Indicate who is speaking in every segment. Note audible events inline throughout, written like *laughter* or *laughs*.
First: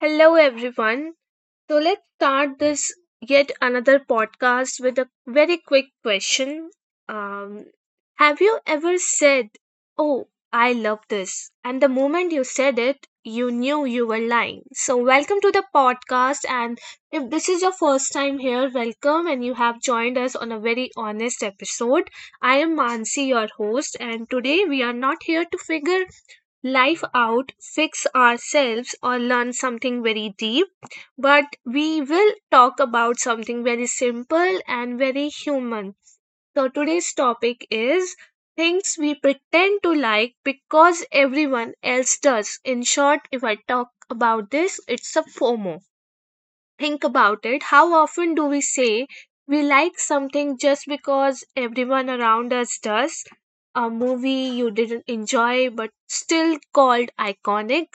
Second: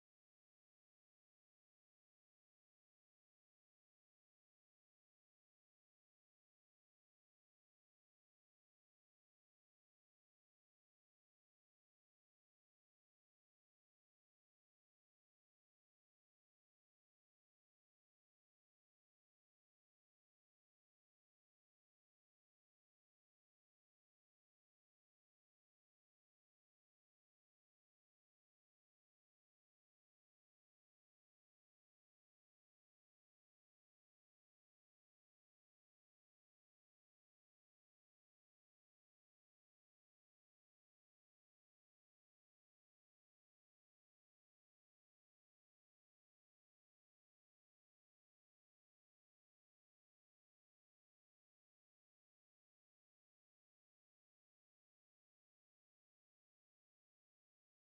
Speaker 1: Hello, everyone. So, let's start this yet another podcast with a very quick question. Um, have you ever said, "Oh, I love this?" And the moment you said it, you knew you were lying. So, welcome to the podcast. And if this is your first time here, welcome. And you have joined us on a very honest episode. I am Mansi, your host. And today we are not here to figure life out, fix ourselves, or learn something very deep. But we will talk about something very simple and very human. So, today's topic is things we pretend to like because everyone else does. In short, if I talk about this, it's a FOMO. Think about it, how often do we say we like something just because everyone around us does? A movie you didn't enjoy but still called iconic,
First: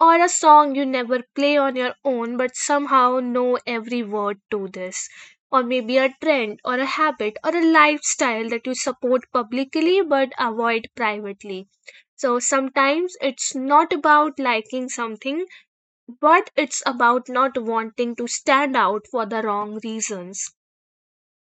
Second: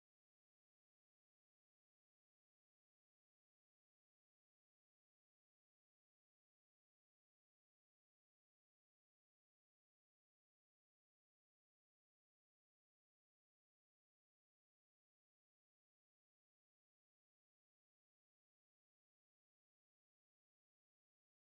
Speaker 1: or a song you never play on your own but somehow know every word to this. Or maybe a trend or a habit or a lifestyle that you support publicly but avoid privately. So sometimes it's not about liking something but it's about not wanting to stand out for the wrong reasons.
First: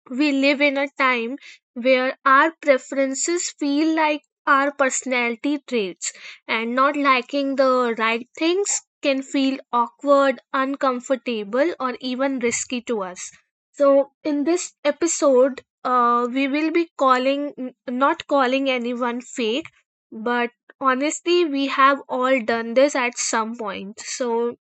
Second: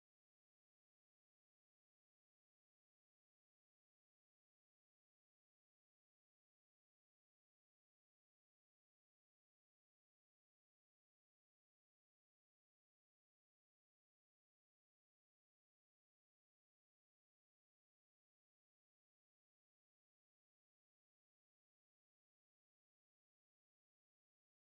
Speaker 1: We live in a time where our preferences feel like our personality traits, and not liking the right things can feel awkward, uncomfortable, or even risky to us. So, in this episode, we will be calling, not calling anyone fake, but honestly, we have all done this at some point. So,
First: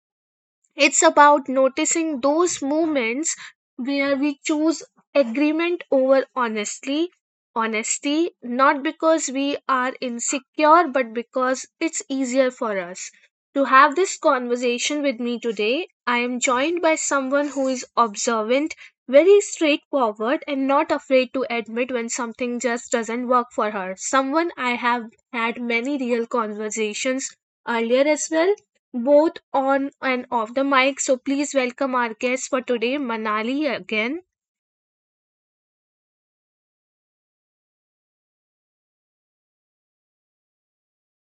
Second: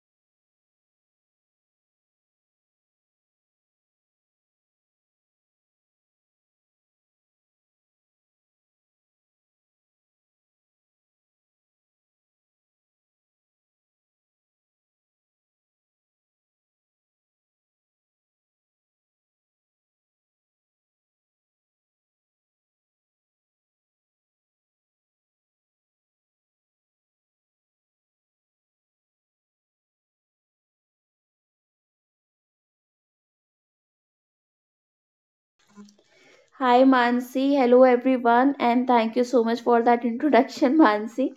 Speaker 1: it's about noticing those moments where we choose agreement over honestly honesty, not because we are insecure but because it's easier for us. To have this conversation with me today, I am joined by someone who is observant, very straightforward, and not afraid to admit when something just doesn't work for her, someone I have had many real conversations earlier as well, both on and off the mic. So please welcome our guest for today, Manali again.
Speaker 2: Hi Mansi, hello everyone, and thank you so much for that introduction, *laughs* Mansi.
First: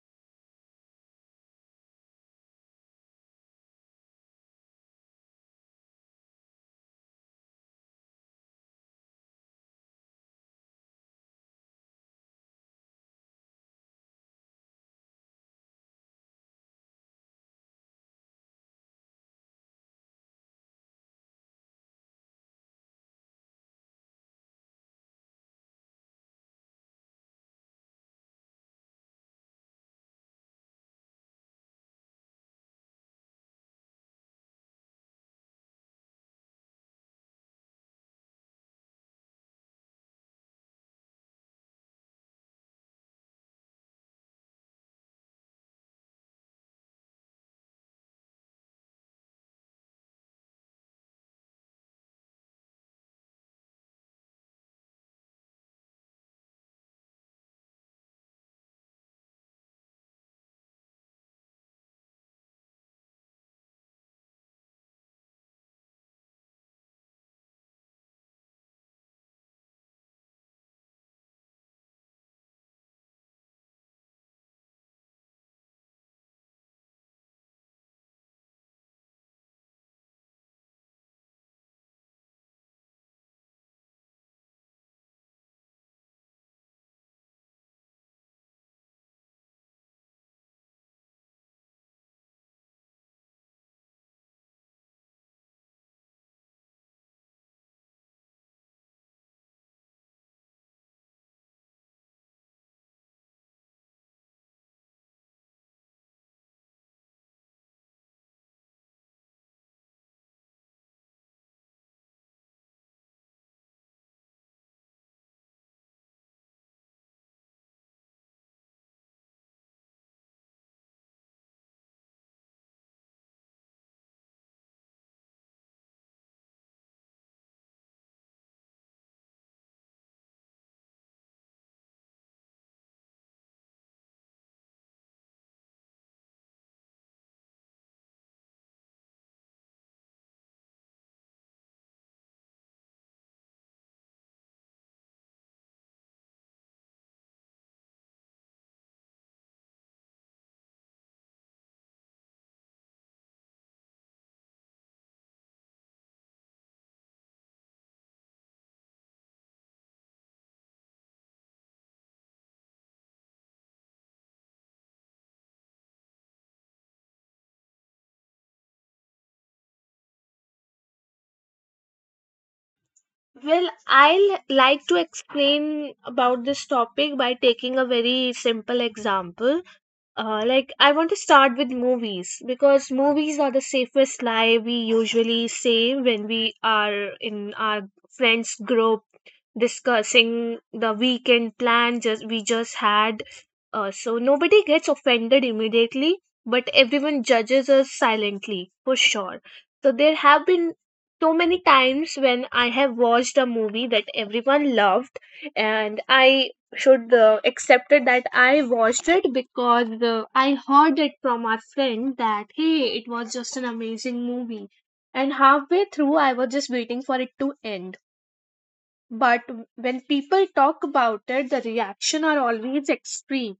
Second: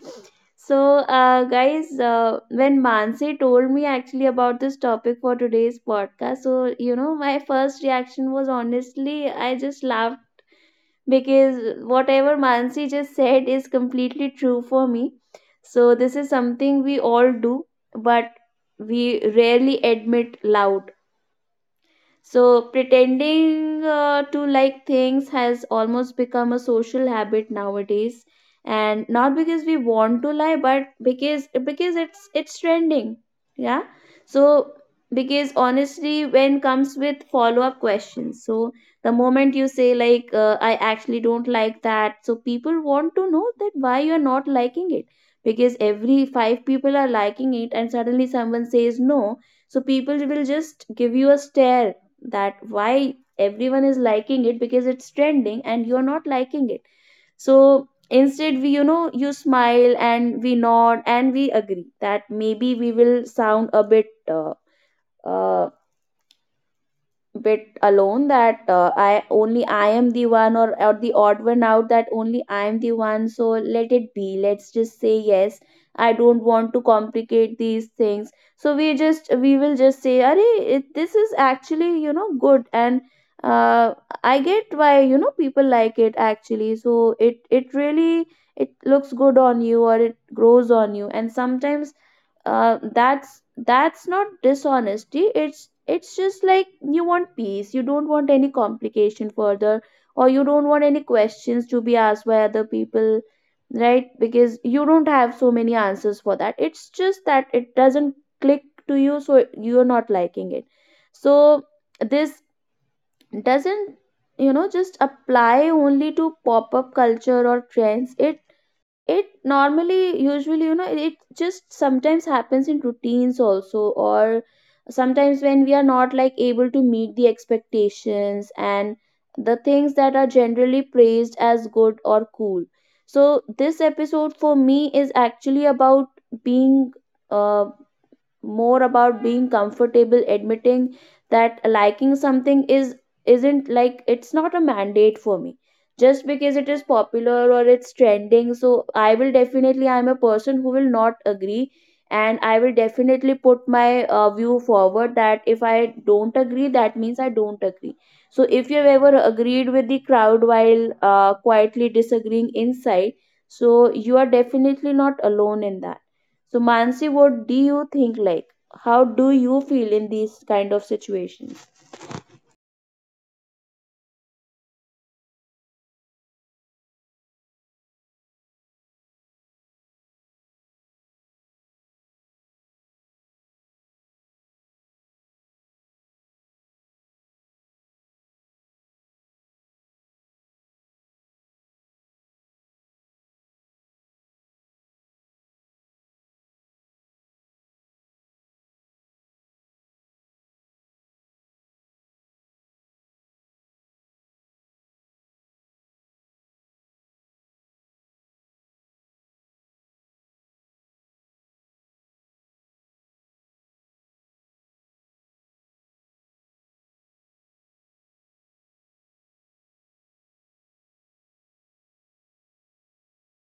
Speaker 2: So guys, when Mansi told me actually about this topic for today's podcast, so you know, my first reaction was honestly, I just laughed because whatever Mansi just said is completely true for me. So, this is something we all do, but we rarely admit loud, so pretending to like things has almost become a social habit nowadays, and not because we want to lie, but because it's trending. Yeah. So because honestly, when comes with follow up questions, so the moment you say like, I actually don't like that, so people want to know that why you are not liking it. Because every five people are liking it, and suddenly someone says no, so people will just give you a stare that why everyone is liking it because it's trending and you're not liking it, so instead we, you know, you smile and we nod and we agree that maybe we will sound a bit uh, bit alone, that I only I am the one or the odd one out, that only I am the one. So let it be, let's just say yes, I don't want to complicate these things, so we will just say "Arey, it, this is actually, you know, good, and uh, I get why, you know, people like it actually, so it really it looks good on you or it grows on you. And sometimes that's not dishonesty, it's just like you want peace, you don't want any complication further, or you don't want any questions to be asked by other people, right? Because you don't have so many answers for that, it's just that it doesn't click to you, so you're not liking it. So this doesn't, you know, just apply only to pop up culture or trends, it normally, usually, you know, it just sometimes happens in routines also, or sometimes when we are not like able to meet the expectations and the things that are generally praised as good or cool. So, this episode for me is actually about being uh, more about being comfortable admitting that liking something is isn't like, it's not a mandate for me just because it is popular or it's trending, so I will definitely, I'm a person who will not agree, and I will definitely put my view forward that if I don't agree, that means I don't agree. So if you've ever agreed with the crowd while quietly disagreeing inside, so you are definitely not alone in that. So, Mansi, what do you think? Like, how do you feel in these kind of situations?
Speaker 1: Well, I'll like to explain about this topic by taking a very simple example. Like, I want to start with movies because movies are the safest lie we usually say when we are in our friends group discussing the weekend plan just we just had. So nobody gets offended immediately, but everyone judges us silently for sure. So there have been so many times when I have watched a movie that everyone loved, and I should accept it that I watched it because I heard it from our friend that, hey, it was just an amazing movie. And halfway through, I was just waiting for it to end. But when people talk about it, the reaction are always extreme.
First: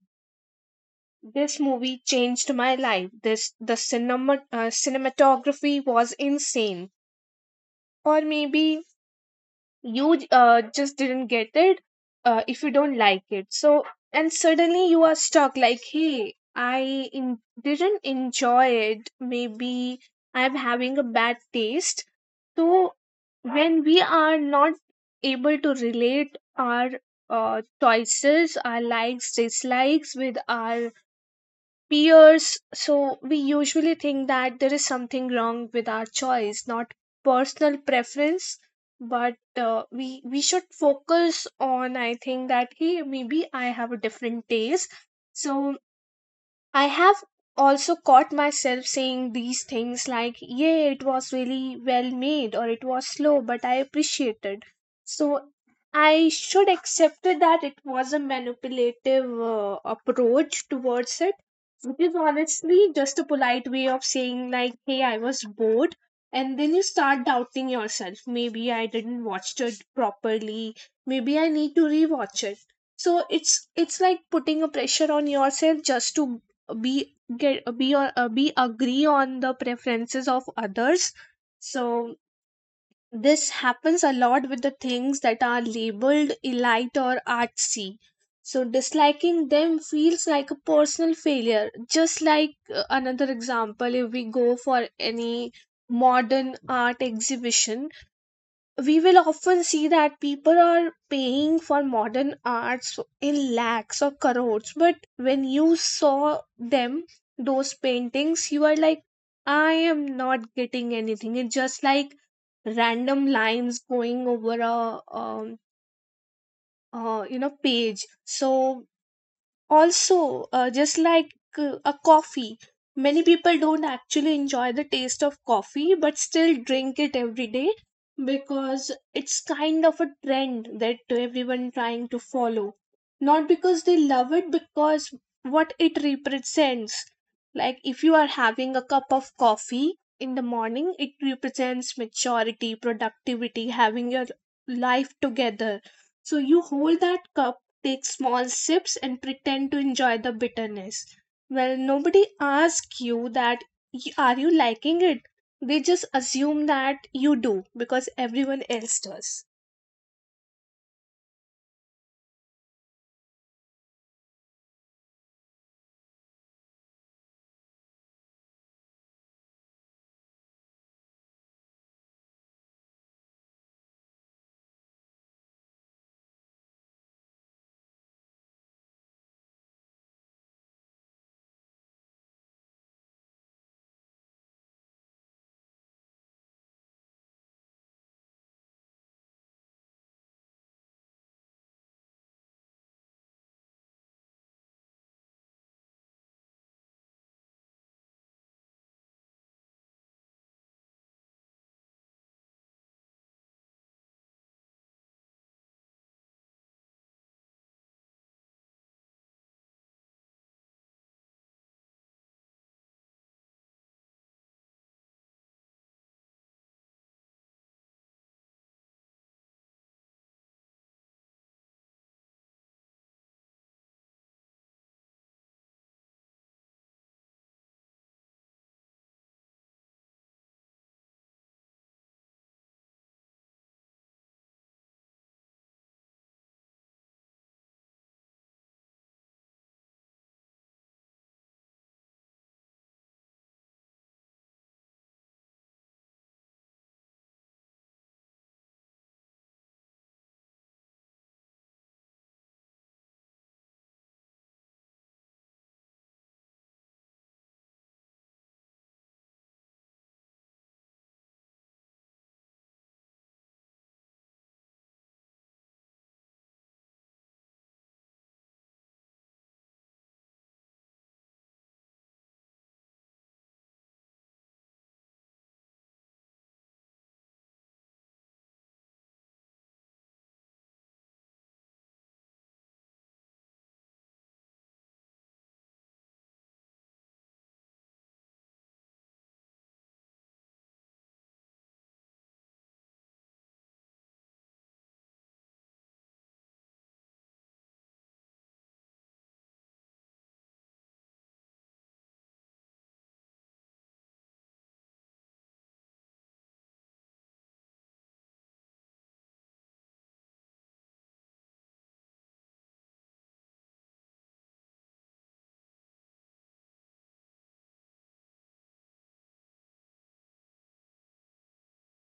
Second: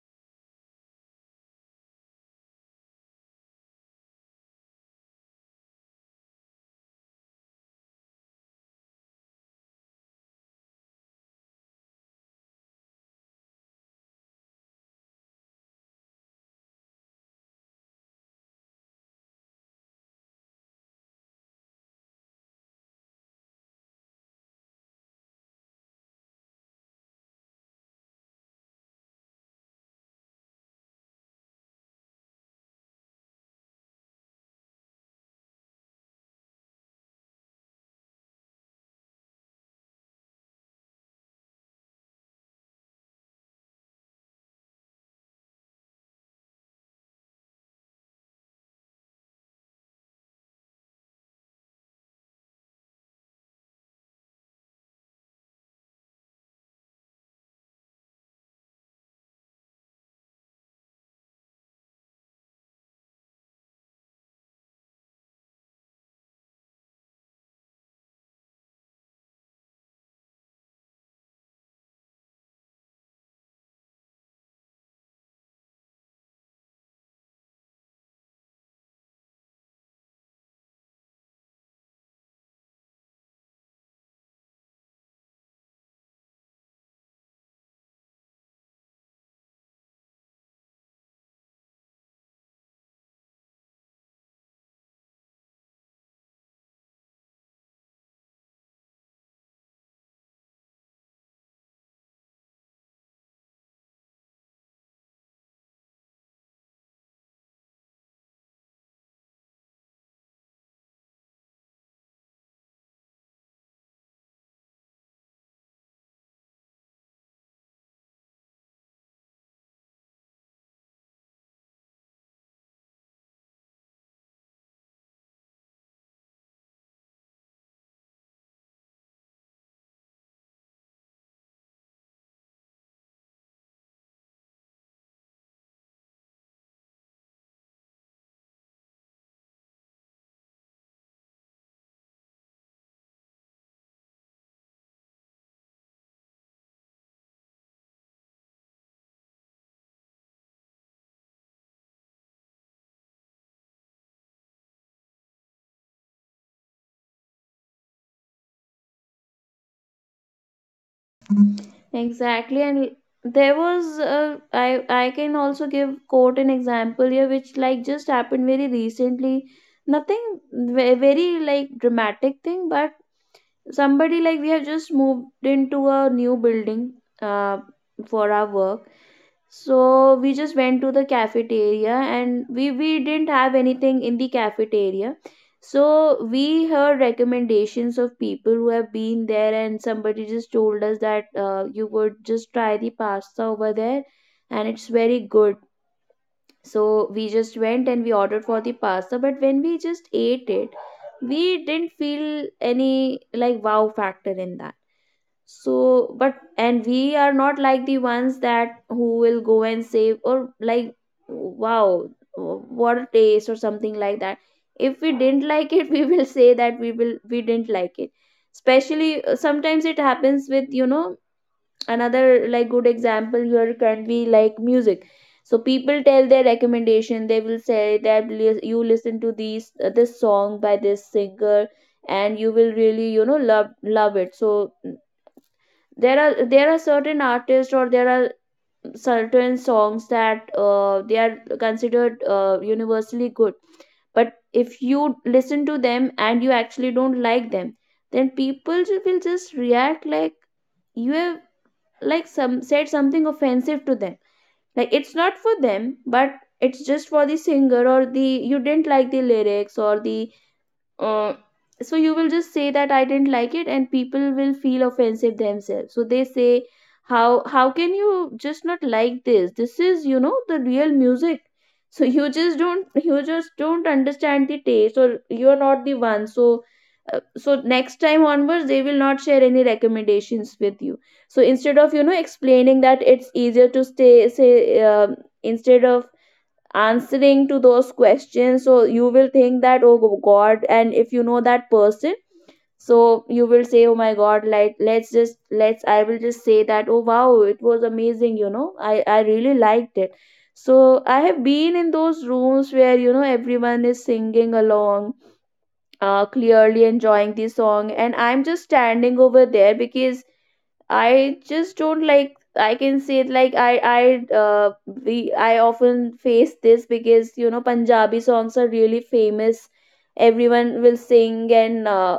Speaker 1: This movie changed my life. This The cinematography was insane. Or maybe you just didn't get it if you don't like it. So, and suddenly you are stuck like, hey, I didn't enjoy it, maybe I'm having a bad taste. So when we are not able to relate our choices, our likes, dislikes with our peers, so we usually think that there is something wrong with our choice, not personal preference. But we should focus on, I think, that, hey, maybe I have a different taste. So I have also caught myself saying these things like, yeah, it was really well made, or it was slow but I appreciated. So I should accept it that it was a manipulative approach towards it, which is honestly just a polite way of saying, like, hey, I was bored. And then you start doubting yourself. Maybe I didn't watch it properly. Maybe I need to rewatch it. So it's like putting a pressure on yourself just to be get be or be agree on the preferences of others. So this happens a lot with the things that are labeled elite or artsy, so disliking them feels like a personal failure. Just like, another example, if we go for any modern art exhibition, we will often see that people are paying for modern arts in lakhs or crores, but when you saw them, those paintings, you are like, I am not getting anything. It's just like random lines going over a you know, page. So also, just like a coffee, many people don't actually enjoy the taste of coffee but still drink it every day because it's kind of a trend that everyone trying to follow, not because they love it, because what it represents. Like, if you are having a cup of coffee in the morning, it represents maturity, productivity, having your life together. So you hold that cup, take small sips and pretend to enjoy the bitterness. Well, nobody asks you that, " Are you liking it?" They just assume that you do because everyone else does.
Speaker 2: Exactly, and there was, uh, I can also give quote an example here, which like just happened very recently. Nothing very like dramatic thing, but somebody like we have just moved into a new building uh, for our work. So we just went to the cafeteria and we didn't have anything in the cafeteria. So we heard recommendations of people who have been there, and somebody just told us that, you would just try the pasta over there and it's very good. So we just went and we ordered for the pasta, but when we just ate it, we didn't feel any like wow factor in that. So but and we are not like the ones that who will go and save or like wow, what a taste or something like that. If we didn't like it, *laughs* we will say that we didn't like it. Especially sometimes it happens with, you know, another like good example here can be like music. So people tell their recommendation, they will say that you listen to these this song by this singer and you will really, you know, love it. So there are certain artists, or there are certain songs that they are considered universally good, but if you listen to them and you actually don't like them, then people will just react like you have like some said something offensive to them. Like it's not for them, but it's just for the singer, or the you didn't like the lyrics or the uh, so you will just say that I didn't like it, and people will feel offensive themselves, so they say, how can you just not like this is, you know, the real music. So *laughs* you just don't understand the taste, or you're not the one. So next time onwards they will not share any recommendations with you. So instead of, you know, explaining that, it's easier to stay say instead of answering to those questions. So you will think that oh god, and if you know that person, so you will say, oh my god, like let's just let's I will just say that oh wow, it was amazing, you know, i really liked it. So I have been in those rooms where, you know, everyone is singing along, clearly enjoying the song, and I'm just standing over there because I just don't like, I can say it like I often face this because, you know, Punjabi songs are really famous. Everyone will sing and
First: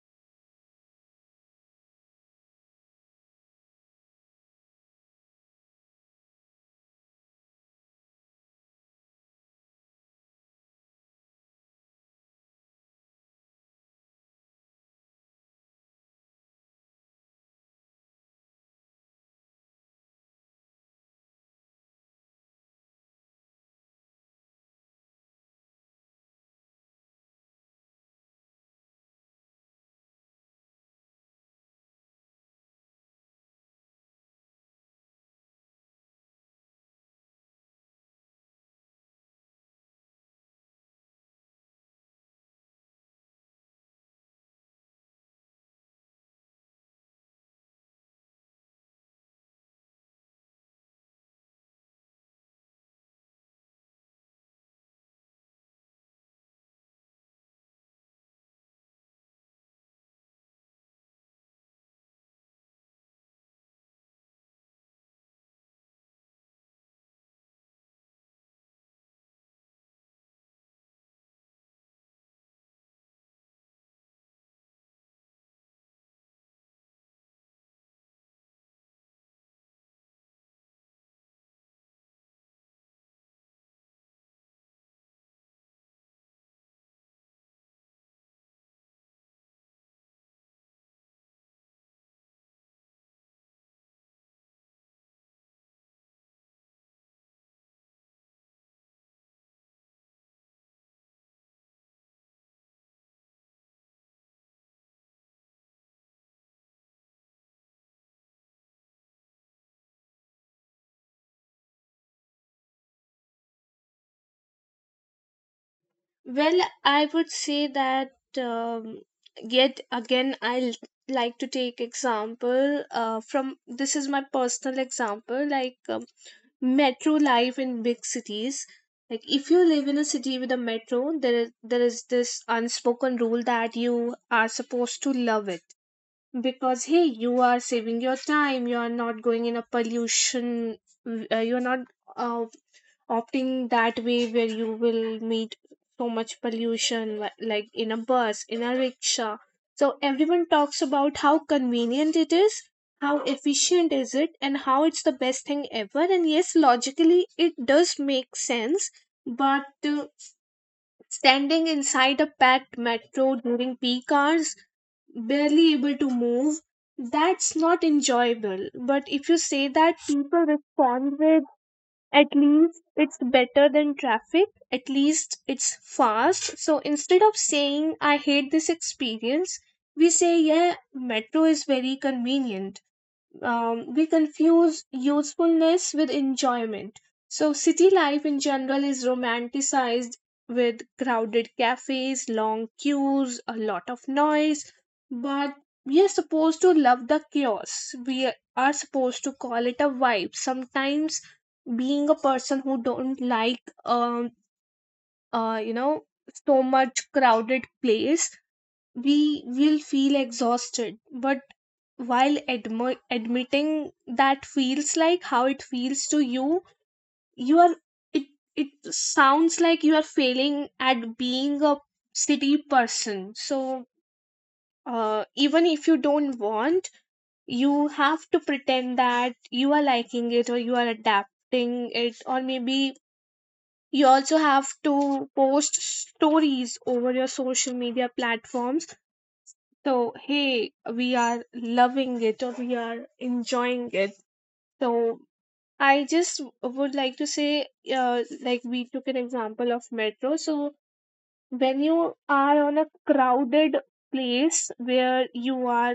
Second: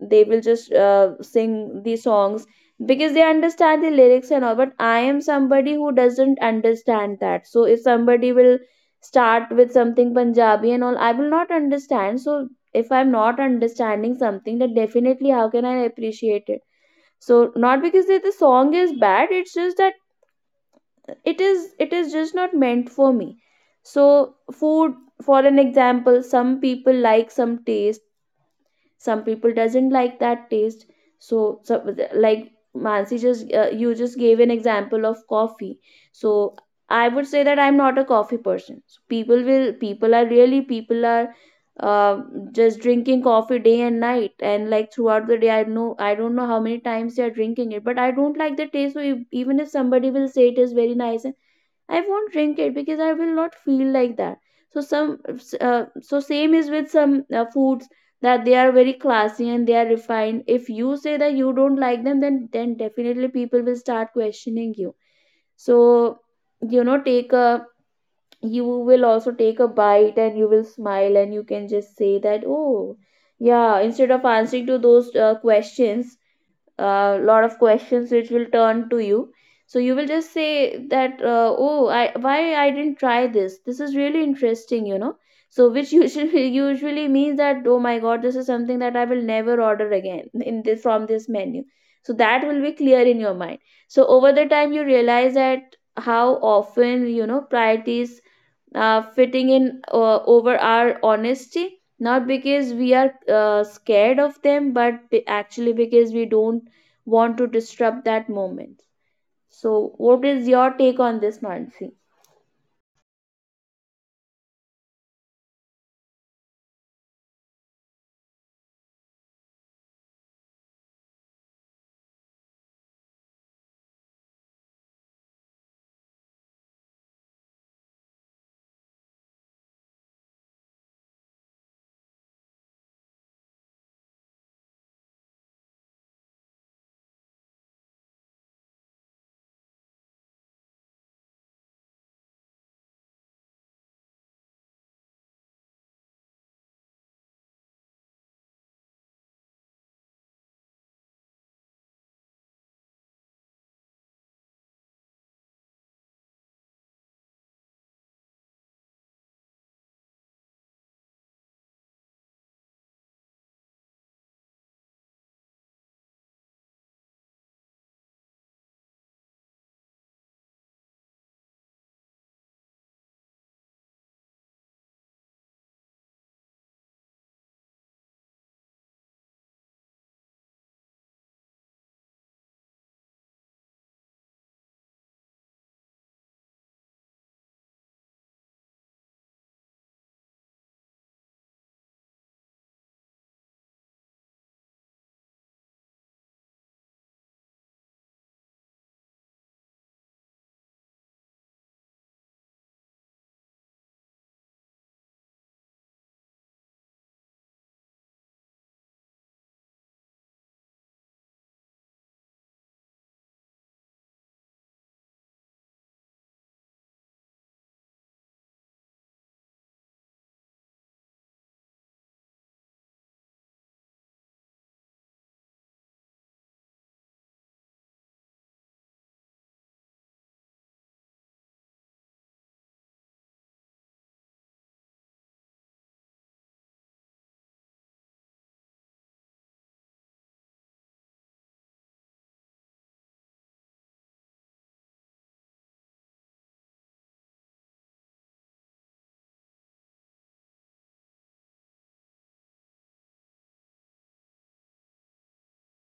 Speaker 2: they will just sing these songs because they understand the lyrics and all. But I am somebody who doesn't understand that. So if somebody will start with something Punjabi and all, I will not understand. So if I'm not understanding something, then definitely how can I appreciate it? So not because that the song is bad, it's just that it is just not meant for me. So food, for an example, some people like some taste, some people doesn't like that taste. So, like Mansi just you just gave an example of coffee. So I would say that I'm not a coffee person, so people will people are really people are uh, just drinking coffee day and night, and like throughout the day, I know, I don't know how many times they are drinking it, but I don't like the taste. So even if somebody will say it is very nice, I won't drink it because I will not feel like that. So some, so same is with some foods that they are very classy and they are refined. If you say that you don't like them, then definitely people will start questioning you. So you know, take a, you will also take a bite and you will smile, and you can just say that oh yeah, instead of answering to those questions, a lot of questions which will turn to you. So you will just say that, oh I, why I didn't try this, this is really interesting, you know. So which usually *laughs* usually means that oh my god, this is something that I will never order again *laughs* in this from this menu. So that will be clear in your mind. So over the time you realize that how often, you know, priorities fitting in over our honesty, not because we are scared of them, but actually because we don't want to disrupt that moment. So what is your take on this, Mansi?
Speaker 1: Well, I would say that, yet again, like to take example from, this is my personal example. Like, metro life in big cities. Like, if you live in a city with a metro, there is this unspoken rule that you are supposed to love it, because, hey, you are saving your time, you are not going in a pollution, you're not uh, opting that way where you will meet so much pollution, like in a bus, in a rickshaw. So everyone talks about how convenient it is, how efficient is it, and how it's the best thing ever. And yes, logically it does make sense, but standing inside a packed metro during peak hours, barely able to move, that's not enjoyable. But if you say that, people respond with, "At least it's better than traffic. At least it's fast." So instead of saying, "I hate this experience," we say, "Yeah, metro is very convenient." We confuse usefulness with enjoyment. So, city life in general is romanticized with crowded cafes, long queues, a lot of noise, but we are supposed to love the chaos. We are supposed to call it a vibe. Sometimes, being a person who don't like, you know, so much crowded place, we will feel exhausted. But while admitting that feels like how it feels to you, you are, it it sounds like you are failing at being a city person. So even if you don't want, you have to pretend that you are liking it, or you are adapting it, or maybe you also have to post stories over your social media platforms, so, hey, we are loving it or we are enjoying it. So I just would like to say, like, we took an example of metro. So when you are on a crowded place where you are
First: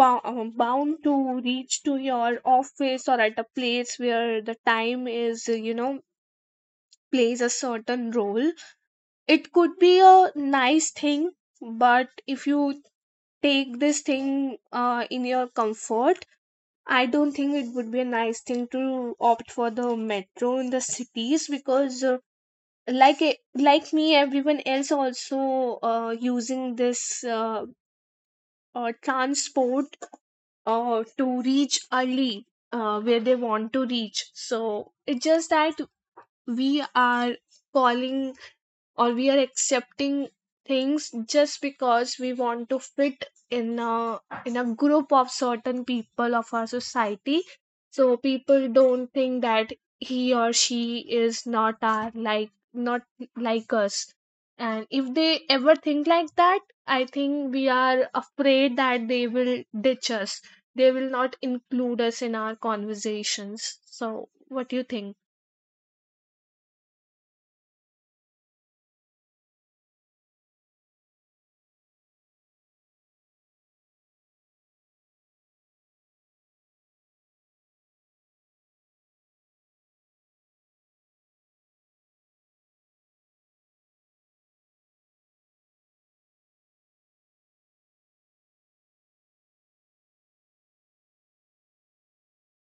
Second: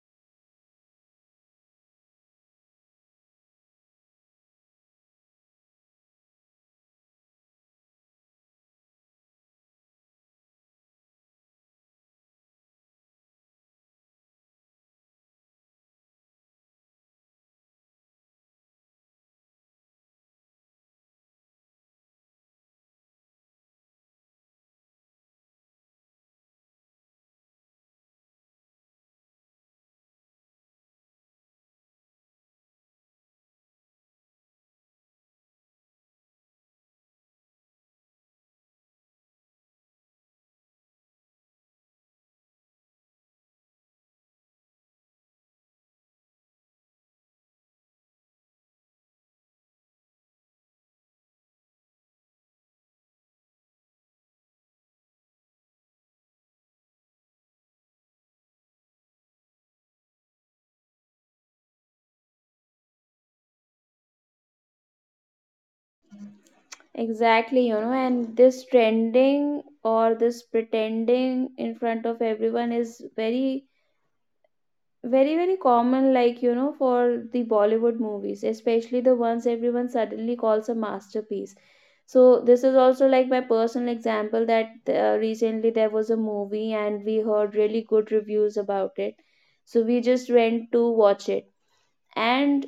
Speaker 1: bound to reach to your office or at a place where the time is, you know, plays a certain role, it could be a nice thing. But if you take this thing in your comfort, I don't think it would be a nice thing to opt for the metro in the cities because, like like me, everyone else also using this transport to reach early where they want to reach. So it's just that we are calling, or we are accepting things just because we want to fit in a, in a group of certain people of our society, so people don't think that he or she is not our, like, not like us. And if they ever think like that, I think we are afraid that they will ditch us, they will not include us in our conversations. So what do you think?
Speaker 2: Exactly, you know, and this trending or this pretending in front of everyone is very very common, like you know, for the Bollywood movies, especially the ones everyone suddenly calls a masterpiece. So this is also like my personal example, that recently there was a movie and we heard really good reviews about it, so we just went to watch it. And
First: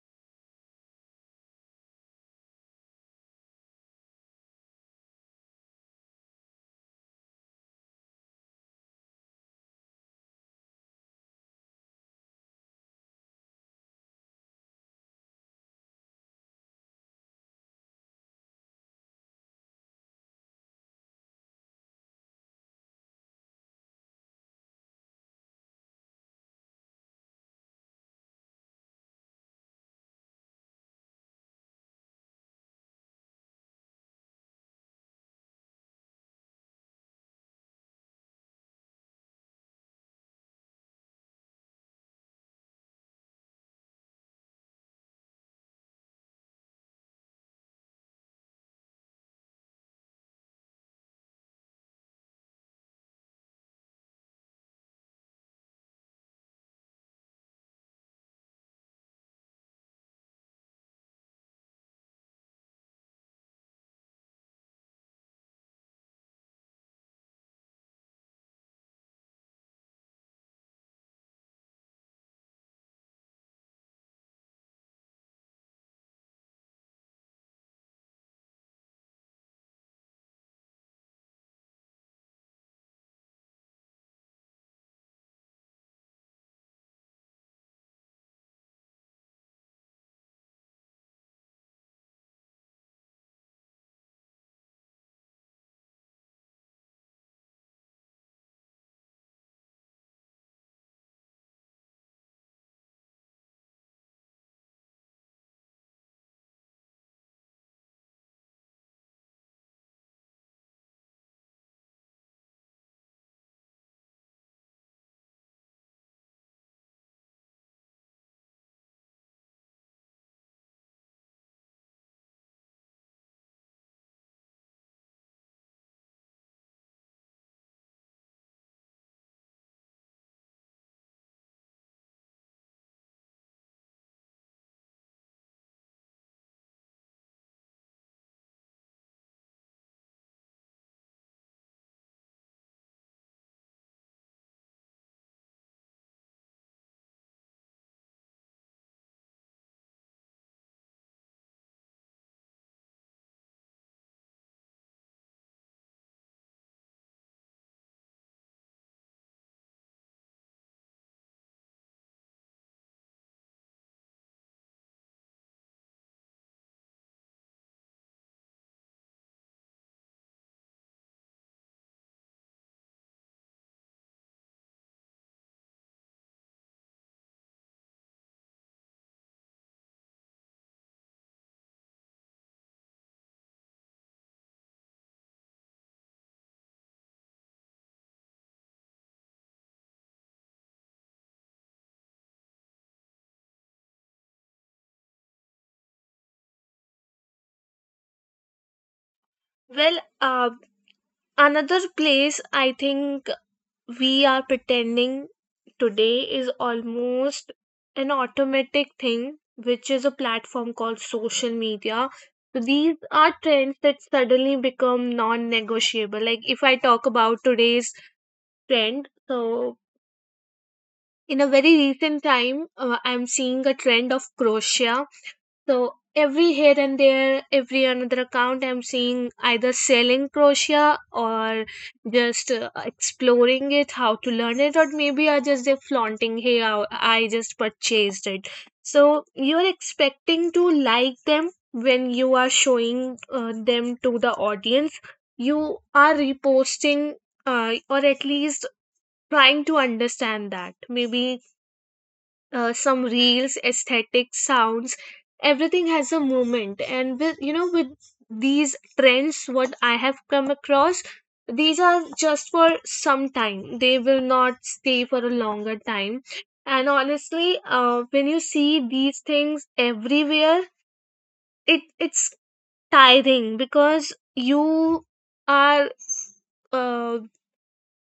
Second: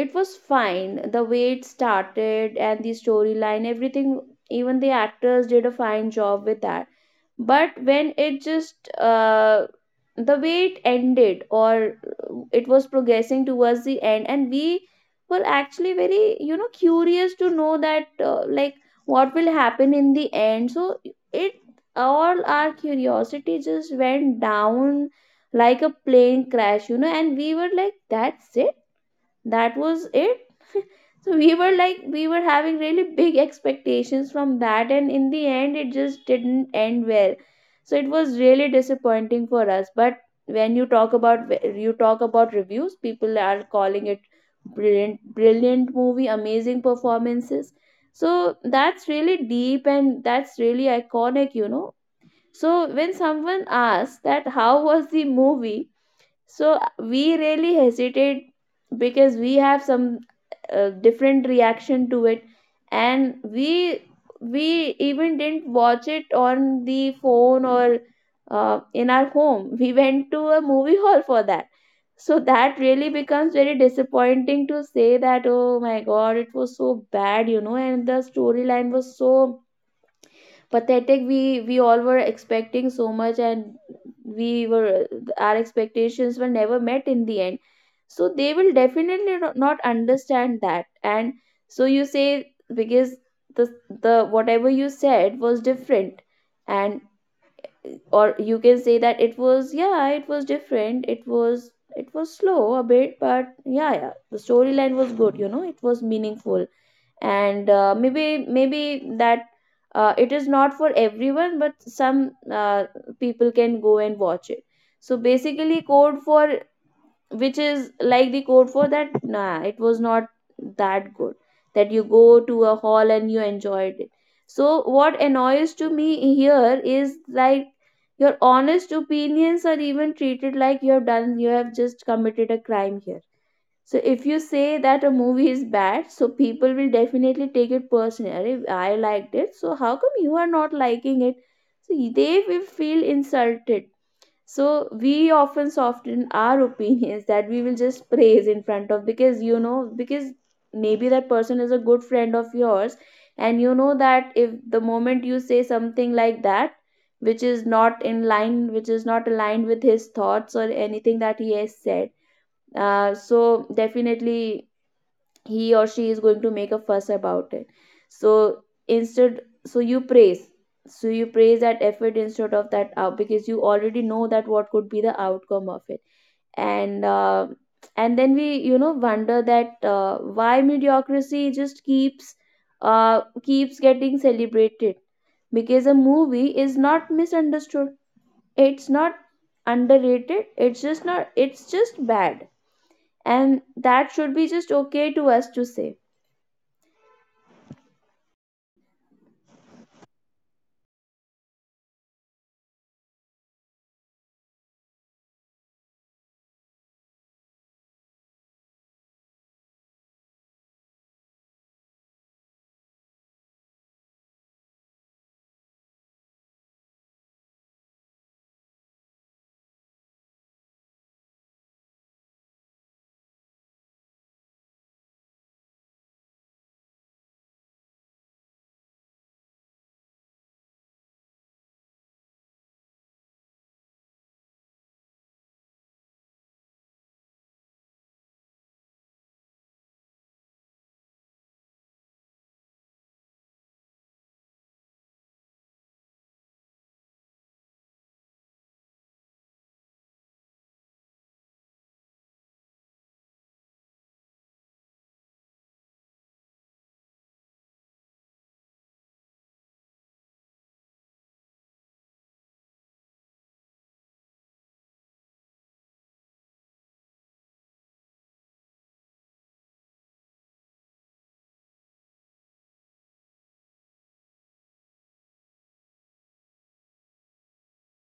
Speaker 2: it was fine, the way it started and the storyline, everything, even the actors did a fine job with that. But when it just the way it ended or it was progressing towards the end, and we were actually very, you know, curious to know that, like what will happen in the end. So it all our curiosity just went down like a plane crash, you know, and we were like that's it, that was it. So we were like we were having really big expectations from that, and in the end it just didn't end well. So it was really disappointing for us. But when you talk about reviews, people are calling it brilliant, brilliant movie, amazing performances. So that's really deep and that's really iconic, you know. So when someone asks that how was the movie, so we really hesitate because we have some different reaction to it, and we even didn't watch it on the phone, or in our home. We went to a movie hall for that. So that really becomes very disappointing to say that, oh my god, it was so bad, and the storyline was so pathetic. We all were expecting so much, and we were, our expectations were never met in the end. So they will definitely not understand that. And so you say, because the the whatever you said was different. And or you can say that it was, yeah, it was different, it was, it was slow a bit, but yeah, the storyline was good, it was meaningful. And maybe that it is not for everyone, but some people can go and watch it. So basically code for, which is like the code for that, nah, it was not that good, that you go to a hall and you enjoyed it. So what annoys to me here is like, your honest opinions are even treated like you have just committed a crime here. So if you say that a movie is bad, so people will definitely take it personally. "Arey, I liked it, so how come you are not liking it? So they will feel insulted." So we often soften our *laughs* opinions, that we will just praise in front of, because because maybe that person is a good friend of yours, and you know that if the moment you say something like that which is not in line, which is not aligned with his thoughts or anything that he has said, so definitely he or she is going to make a fuss about it. So, instead, you praise, so you praise that effort instead of that out, because you already know that what could be the outcome of it. And and then we, you know, wonder that why mediocrity just keeps keeps getting celebrated. Because a movie is not misunderstood, it's not underrated, it's just not, it's just bad. And that should be just okay to us to say.
Speaker 1: Well, uh, another place I think we are pretending today is almost an automatic thing, which is a platform called social media. So these are trends that suddenly become non negotiable. Like, if I talk about today's trend, so in a very recent time, I'm seeing a trend of crochet. So every here and there, every another account, I'm seeing either selling crochet or just exploring it, how to learn it, or maybe I just, they're flaunting, hey, I just purchased it. So you're expecting to like them when you are showing them to the audience. You are reposting or at least trying to understand that. Maybe some reels, aesthetics, sounds, everything has a moment. And with, you know, with these trends, what I have come across, these are just for some time. They will not stay for a longer time. And honestly, when you see these things everywhere, it's tiring because you are uh,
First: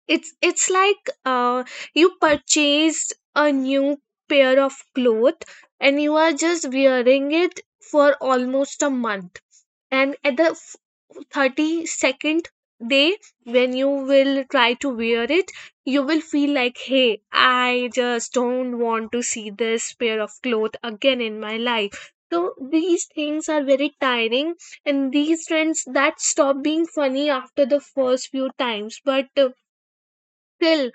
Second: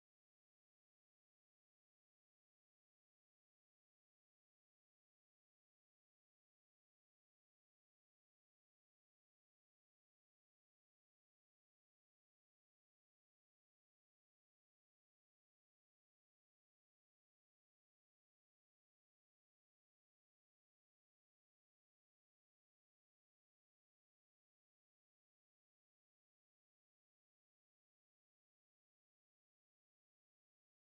Speaker 1: it's like you purchased a new pair of clothes and you are just wearing it for almost a month, and at the 32nd day, when you will try to wear it, you will feel like, hey, I just don't want to see this pair of clothes again in my life. So these things are very tiring, and these trends that stop being funny after the first few times, but still,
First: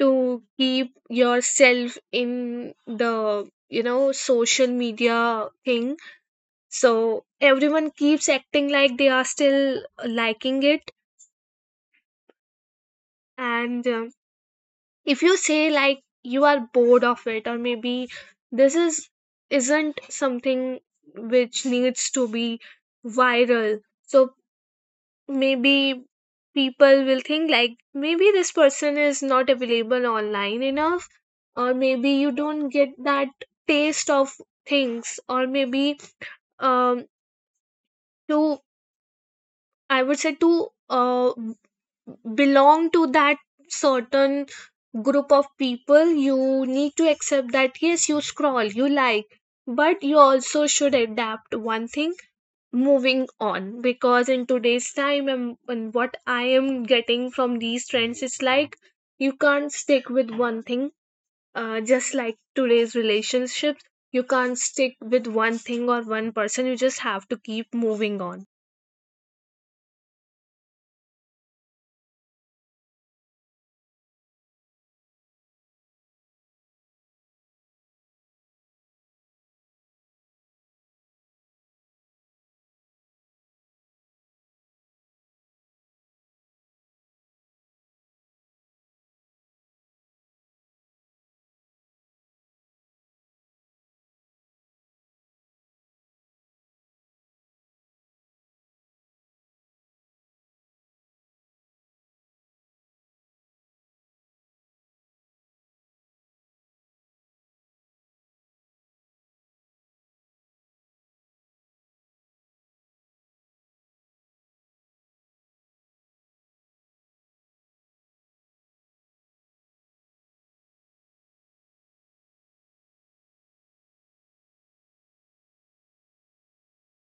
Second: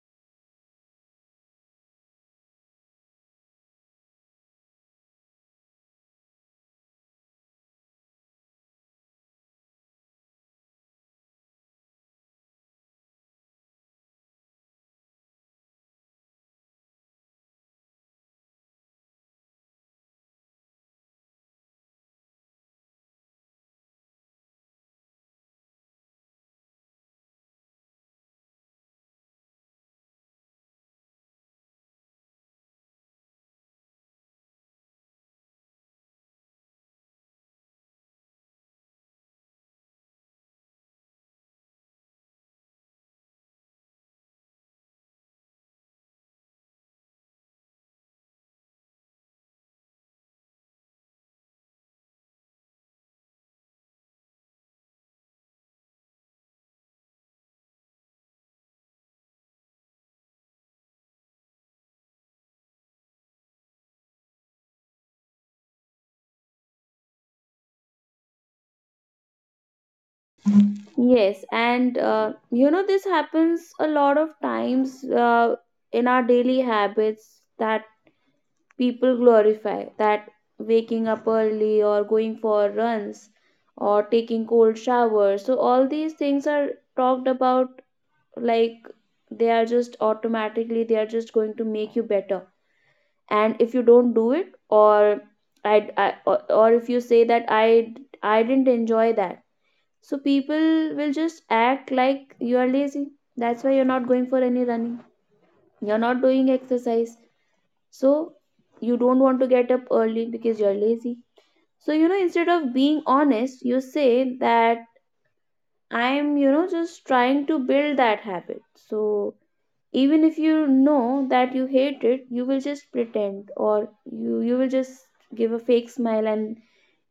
Speaker 1: to keep yourself in the social media thing, so everyone keeps acting like they are still liking it. And if you say like you are bored of it, or maybe this is isn't something which needs to be viral, so maybe people will think like, maybe this person is not available online enough, or maybe you don't get that taste of things, or maybe um to I would say, to belong to that certain group of people, you need to accept that yes, you scroll, you like, but you also should adapt one thing: moving on. Because in today's time, and what I am getting from these trends, it's like you can't stick with one thing. Just like today's relationships, you can't stick with one thing or one person, you just have to keep moving on.
Speaker 2: Yes, and you know, this happens a lot of times in our daily habits, that people glorify that waking up early or going for runs or taking cold showers. So all these things are talked about like they are just automatically, they are just going to make you better. And if you don't do it, or or if you say that I didn't enjoy that, so people will just act like you are lazy. That's why you're not going for any running. You're not doing exercise. So you don't want to get up early because you're lazy. So, you know, instead of being honest, you say that I'm, you know, just trying to build that habit. So even if you know that you hate it, you will just pretend, or you will just give a fake smile and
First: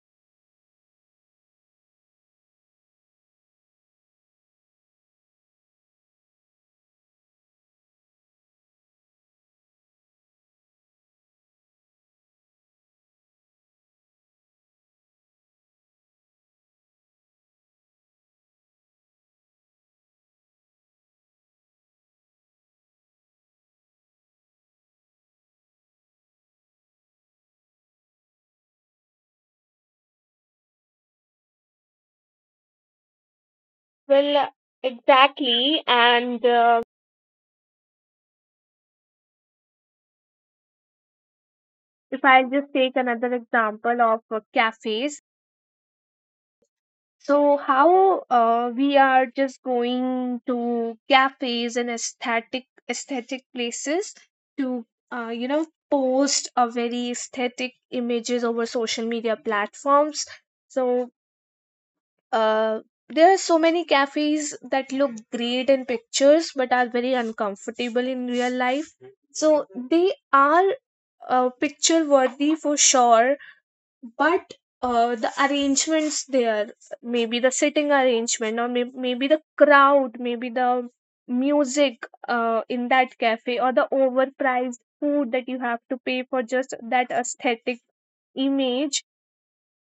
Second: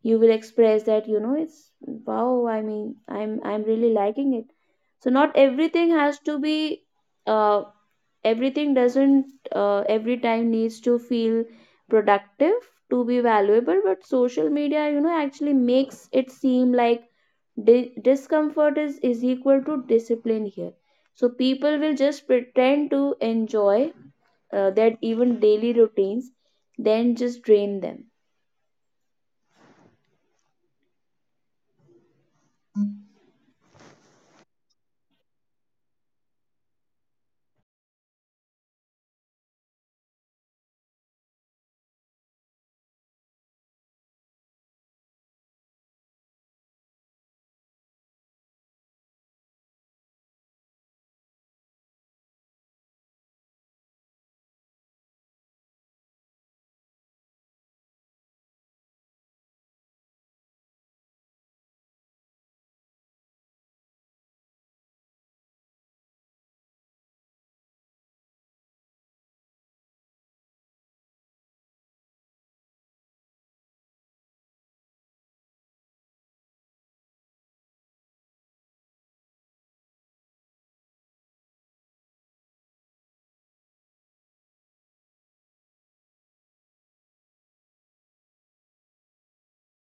Speaker 2: you will express that, you know, it's wow, I mean, I'm really liking it. So not everything has to be uh, everything doesn't every time needs to feel productive to be valuable, but social media, you know, actually makes it seem like discomfort is equal to discipline here. So people will just pretend to enjoy their even daily routines, then just drain them.
Speaker 1: Well, exactly. And if I just take another example of cafes. So how we are just going to cafes and aesthetic places to post a very aesthetic images over social media platforms. So uh, there are so many cafes that look great in pictures, but are very uncomfortable in real life. So they are picture worthy for sure, but the arrangements there, maybe the sitting arrangement, or maybe the crowd, maybe the music in that cafe, or the overpriced food that you have to pay for, just that aesthetic image,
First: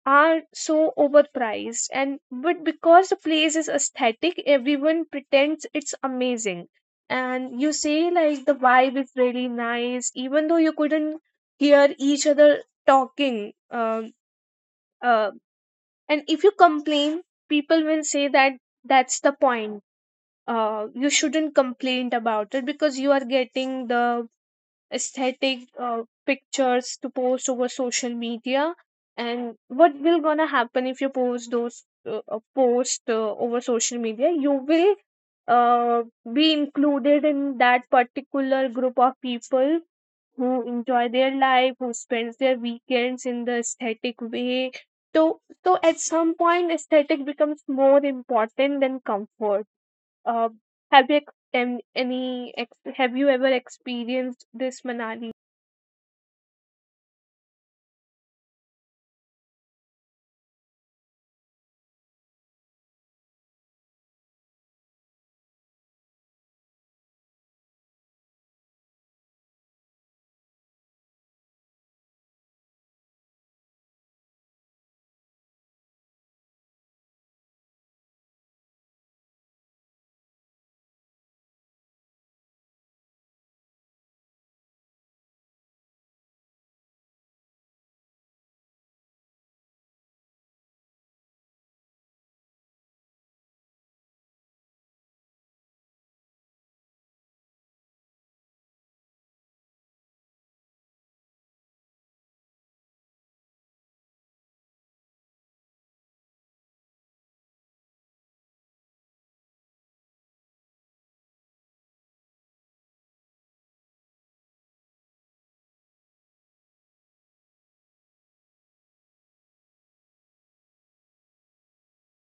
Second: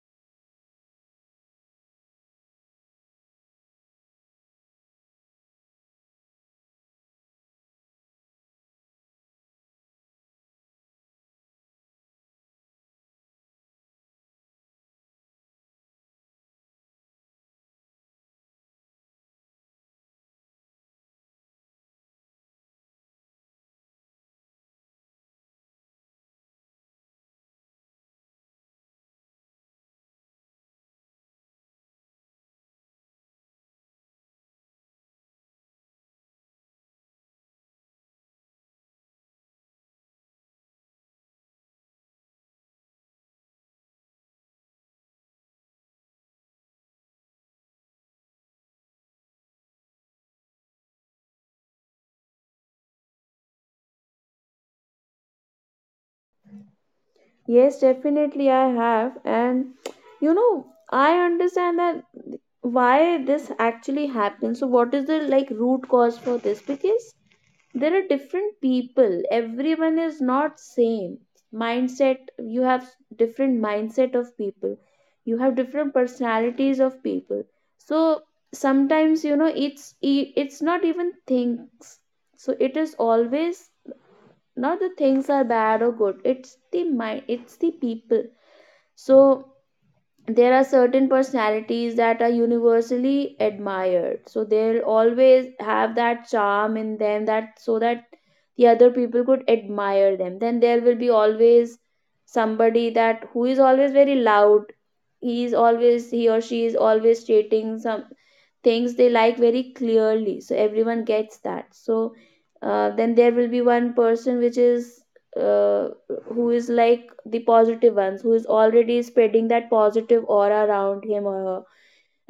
Speaker 1: are so overpriced. And but because the place is aesthetic, everyone pretends it's amazing, and you say like the vibe is really nice, even though you couldn't hear each other talking. Um uh, and if you complain, people will say that that's the point. You shouldn't complain about it because you are getting the aesthetic pictures to post over social media. And what will gonna happen if you post those post over social media, you will uh, be included in that particular group of people who enjoy their life, who spends their weekends in the aesthetic way. So, at some point, aesthetic becomes more important than comfort. Uh, have you ex- em- any ex- have you ever experienced this, Manali?
Speaker 2: Yes, definitely I have. And you know, I understand that why this actually happens. So what is the like root cause for this? Because there are different people. Everyone is not same. Mindset, you have different mindset of people. You have different personalities of people. So sometimes, you know, it's not even things. So it is always, not the things are bad or good, it's the mind, it's the people. So there are certain personalities that are universally admired. So they'll always have that charm in them, that so that the other people could admire them. Then there will be always somebody that who is always very loud. He or she is always stating some things they like very clearly, so everyone gets that. So then there will be one person which is uh, who is like the positive ones, who is already spreading that positive aura around him or her,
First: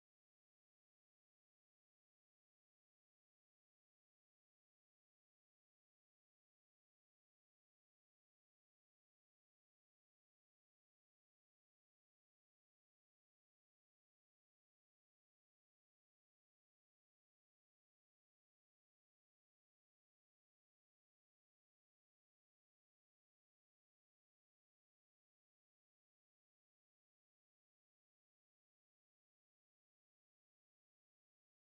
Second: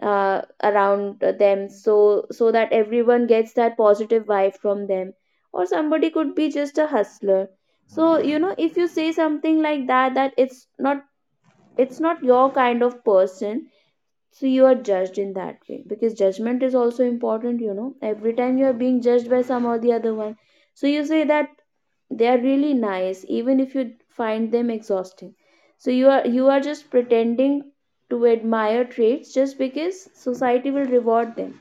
Speaker 2: uh, around them, so so that everyone gets that positive vibe from them. Or somebody could be just a hustler. So you know, if you say something like that, that it's not, it's not your kind of person, so you are judged in that way. Because judgment is also important, you know, every time you are being judged by some or the other one. So you say that they are really nice, even if you find them exhausting. So you are just pretending to admire traits just because society will reward them.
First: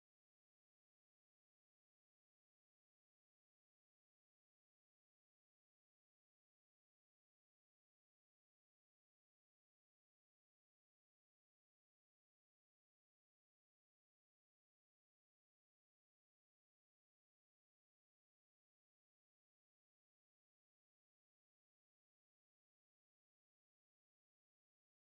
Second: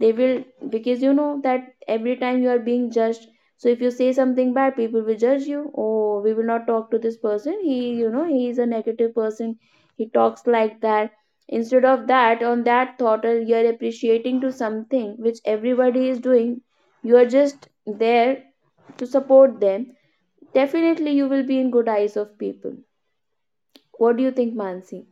Speaker 2: They will, because you know that every time you are being judged. So if you say something bad, people will judge you. Oh, we will not talk to this person, he, you know, he is a negative person, he talks like that. Instead of that, on that thought, you are appreciating to something which everybody is doing. You are just there to support them. Definitely you will be in good eyes of people. What do you think, Mansi?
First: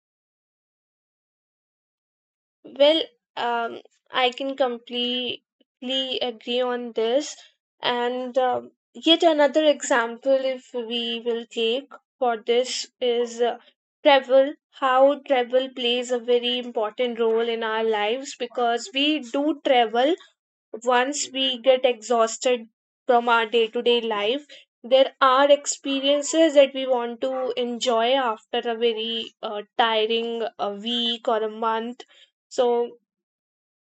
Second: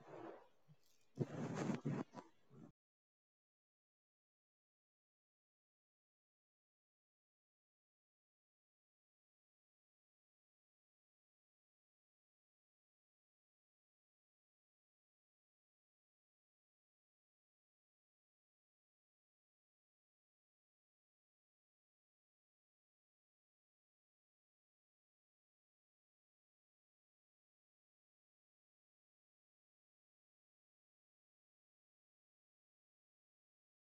Speaker 1: Well, um, I can completely agree on this. And yet another example, if we will take for this, is travel. How travel plays a very important role in our lives, because we do travel once we get exhausted from our day to day life. There are experiences that we want to enjoy after a very tiring week or a month. So,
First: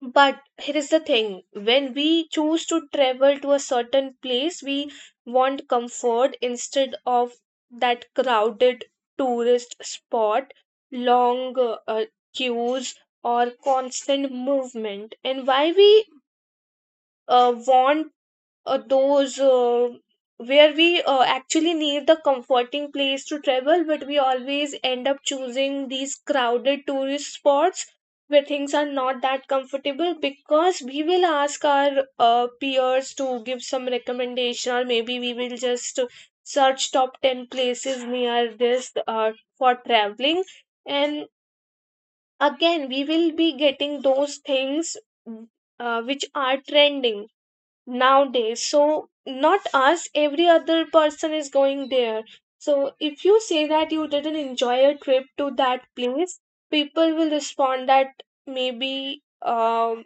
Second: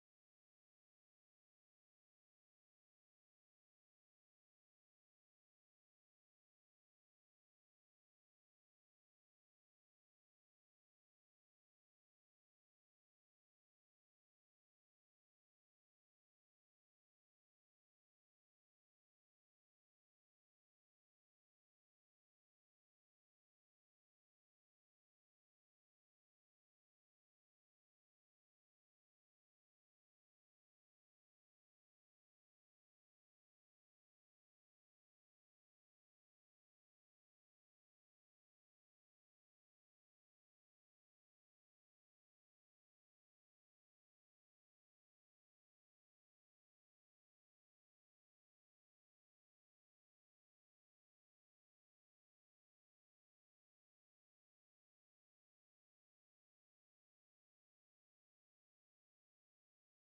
Speaker 1: but here is the thing: when we choose to travel to a certain place, we want comfort instead of that crowded tourist spot, long queues, or constant movement. And why we want those where we actually need the comforting place to travel, but we always end up choosing these crowded tourist spots where things are not that comfortable, because we will ask our peers to give some recommendation, or maybe we will just search top 10 places near this for traveling. And again, we will be getting those things which are trending nowadays, so not us, every other person is going there. So if you say that you didn't enjoy a trip to that place, people will respond that maybe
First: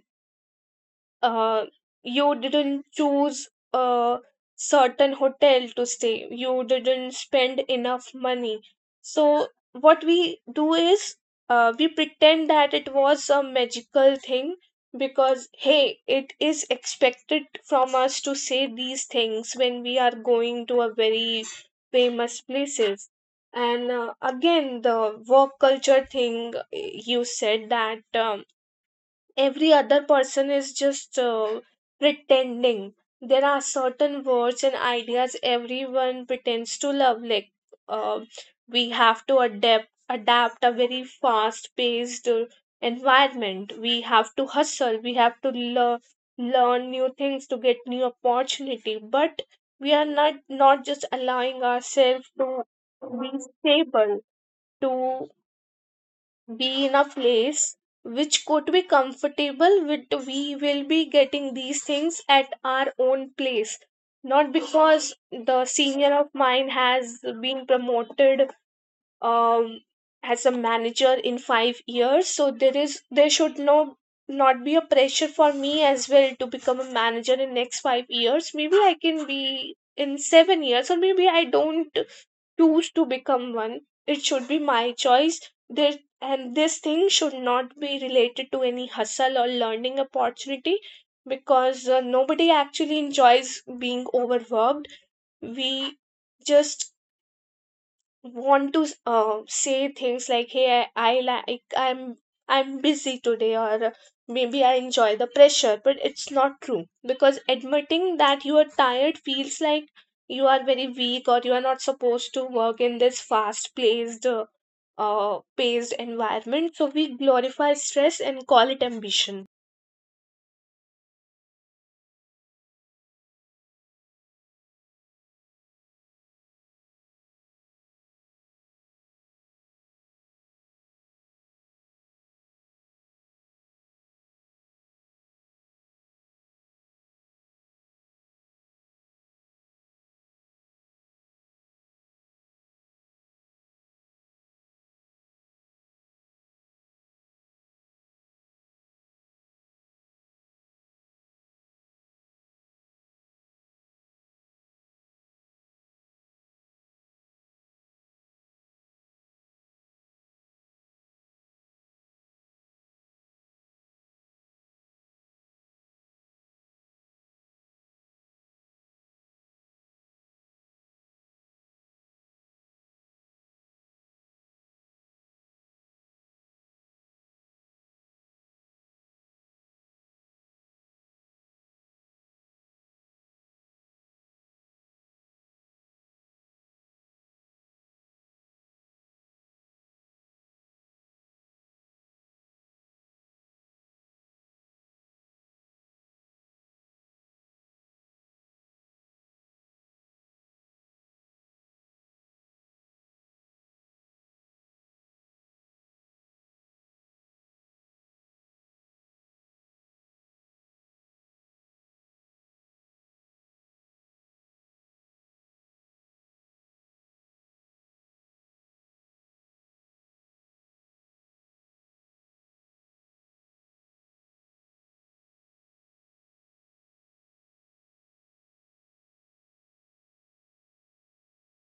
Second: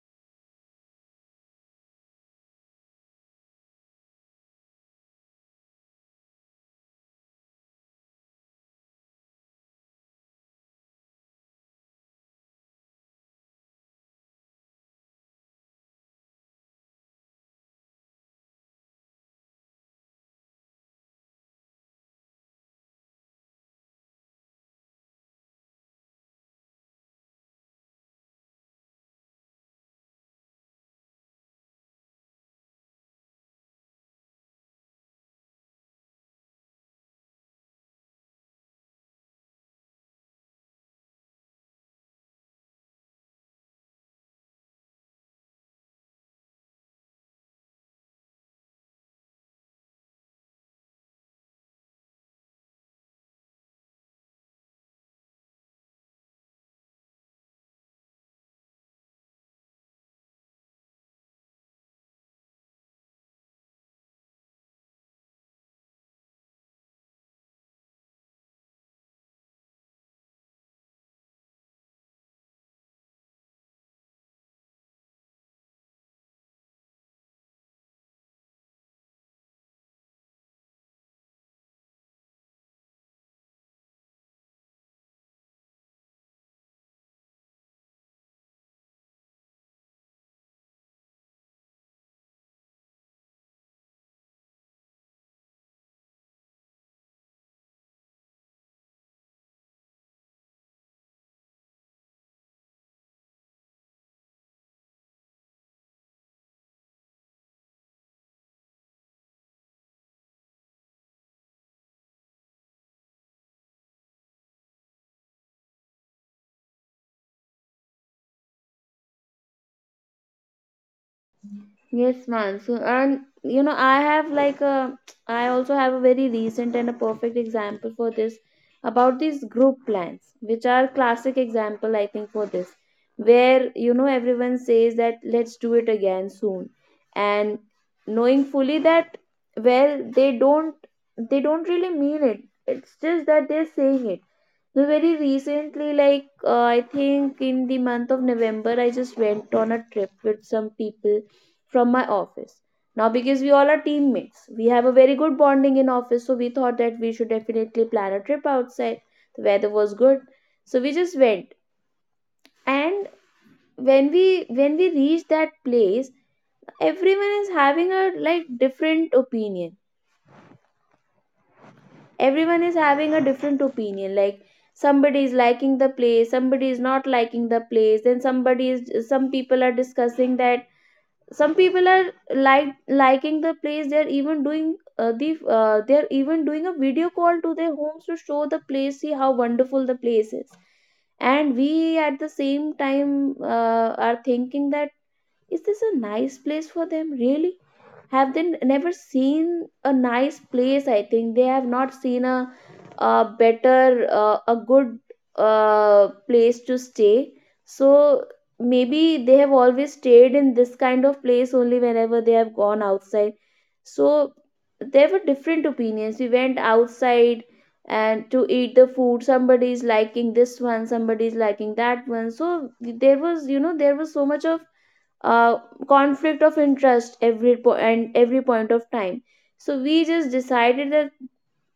Speaker 1: uh, you didn't choose a certain hotel to stay, you didn't spend enough money. So what we do is we pretend that it was a magical thing, because hey, it is expected from us to say these things when we are going to a very famous places. And again, the work culture thing, you said that every other person is just pretending. There are certain words and ideas everyone pretends to love. Like uh, we have to adapt a very fast-paced environment. We have to hustle. We have to learn new things to get new opportunity. But we are not just allowing ourselves to be stable, to be in a place which could be comfortable with. We will be getting these things at our own place, not because the senior of mine has been promoted um, as a manager in 5 years, so there should not be a pressure for me as well to become a manager in next 5 years. Maybe I can be in 7 years, or maybe I don't choose to become one. It should be my choice. There and this thing should not be related to any hustle or learning opportunity, because nobody actually enjoys being overworked. We just want to say things like, hey, I like I'm busy today, or maybe I enjoy the pressure. But it's not true, because admitting that you are tired feels like you are very weak, or you are not supposed to work in this fast paced environment, so we glorify stress and call it ambition.
Speaker 2: Yes, man. So, and you know, I have like a, I also have a very recent and a perfect example for this, about these group plans, which are classic example, I think, for this, where you know everyone says that let's do it again soon, and knowing fully that, well, they don't really mean it. It's just that they're saying it. So very recently, like I think in the month of November, I just went on a trip with some people from my office. Now, because we all are teammates, we have a very good bonding in office, so we thought that we should definitely plan a trip outside. The weather was good, so we just went. And when we reached that place, everyone is having a like different opinion. Everyone is having a different opinion. Like somebody is liking the place, somebody is not liking the place. Then some people are discussing that, some people are like liking the place, they're even doing they're even doing a video call to their homes to show the place, see how wonderful the place is. And we at the same time are thinking that, is this a nice place for them? Really? Have they never seen a nice place? I think they have not seen a better, a good place to stay. So maybe they have always stayed in this kind of place only whenever they have gone outside. So there were different opinions. We went outside, and to eat the food, somebody is liking this one, somebody is liking that one. So there was, you know, there was so much of uh, conflict of interest every po- and every point of time. So we just decided that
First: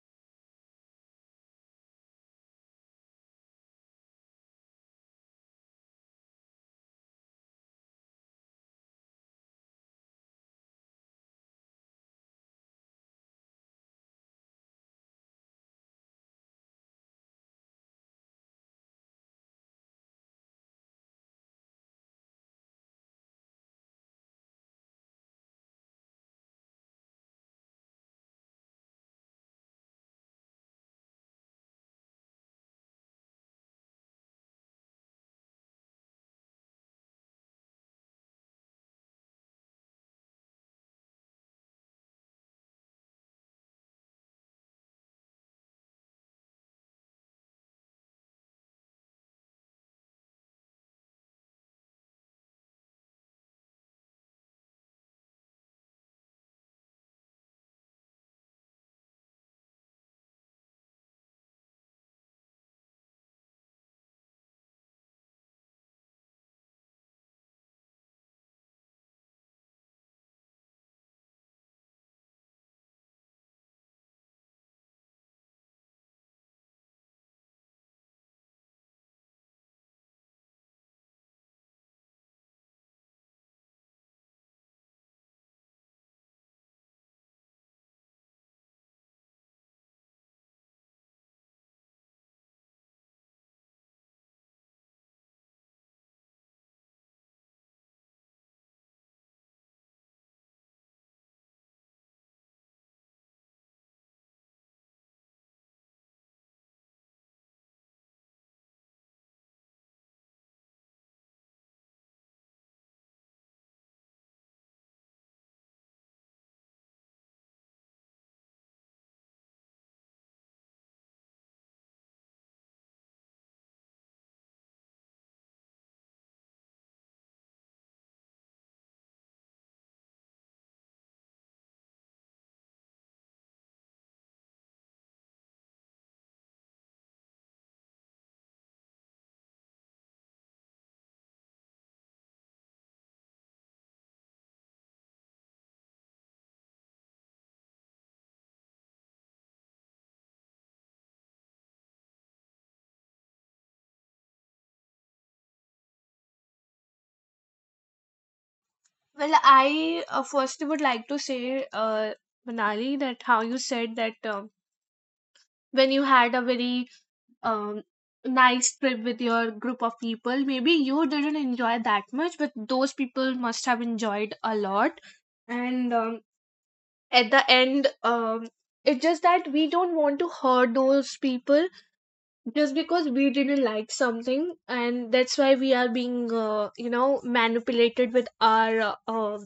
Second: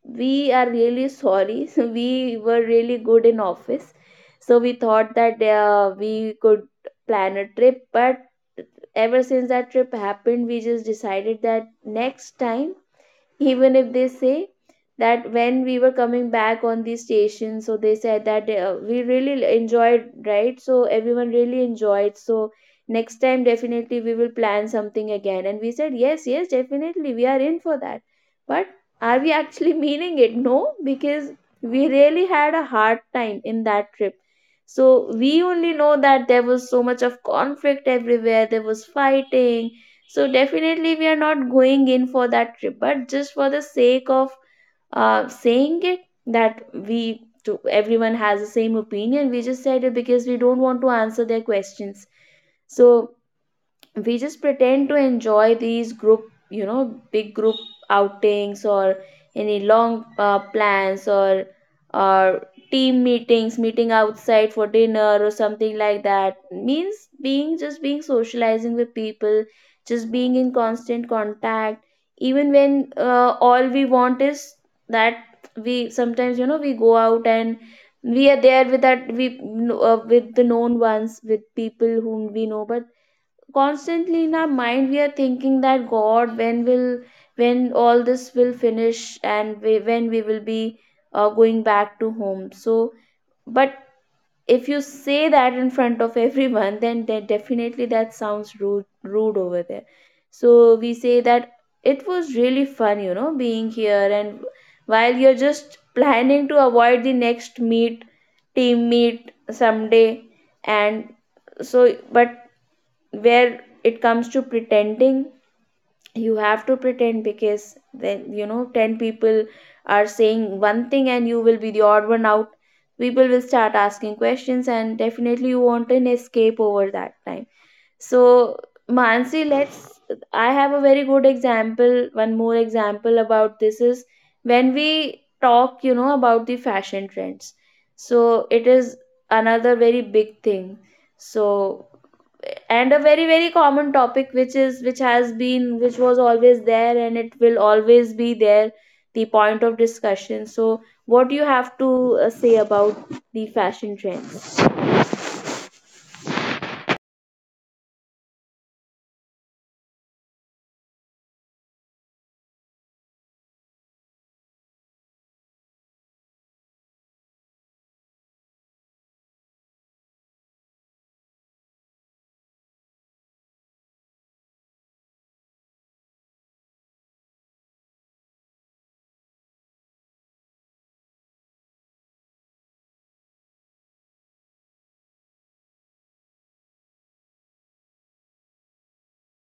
Speaker 2: we are really sorry. *laughs* So we were really good in office, so we thought that we could plan a trip, but ever since that trip happened, we just decided that next time, even if they say that, when we were coming back on the station, so they said that we really enjoyed, right? So everyone really enjoyed, so next time definitely we will plan something again, and we said yes, yes, definitely we are in for that. But are we actually *laughs* meaning it? No, because we really had a hard time in that trip. So we only know that there was so much of conflict everywhere, there was fighting. So definitely we are not going in for that trip, but just for the sake of saying it, that we, to everyone has the same opinion, we just said it because we don't want to answer their questions. So we just pretend to enjoy these group, big group outings or any long plans, or team meeting outside for dinner or something like that means being just being socializing with people, just being in constant contact, even when all we want is that we sometimes we go out and we are there with that we with the known ones, with people whom we know. But constantly in our mind we are thinking that god, when will, when all this will finish, and when we will be going back to home. So but if you say that in front of *laughs* everyone, then definitely that sounds rude over there. So we say that it was really fun being here, and while you're just planning to avoid the next meet team meet someday. And so but where it comes to pretending, you have to pretend, because then 10 people are saying one thing and you will be the odd one out. People will start asking questions, and definitely you want an escape over that time. So, Mansi, let's I have a very good example, one more example about this is when we talk, you know, about the fashion trends. So it is another very big thing. So and a very common topic, which is, which has been which was always there and it will always be there, the point of discussion. So what do you have to say about the fashion trends?
Speaker 1: Well, I first would like to say, uh, Manali, that how you said that when you had a very um, nice trip with your group of people. Maybe you didn't enjoy that much, but those people must have enjoyed a lot. And at the end, it's just that we don't want to hurt those people just because we didn't like something, and that's why we are being, manipulated with our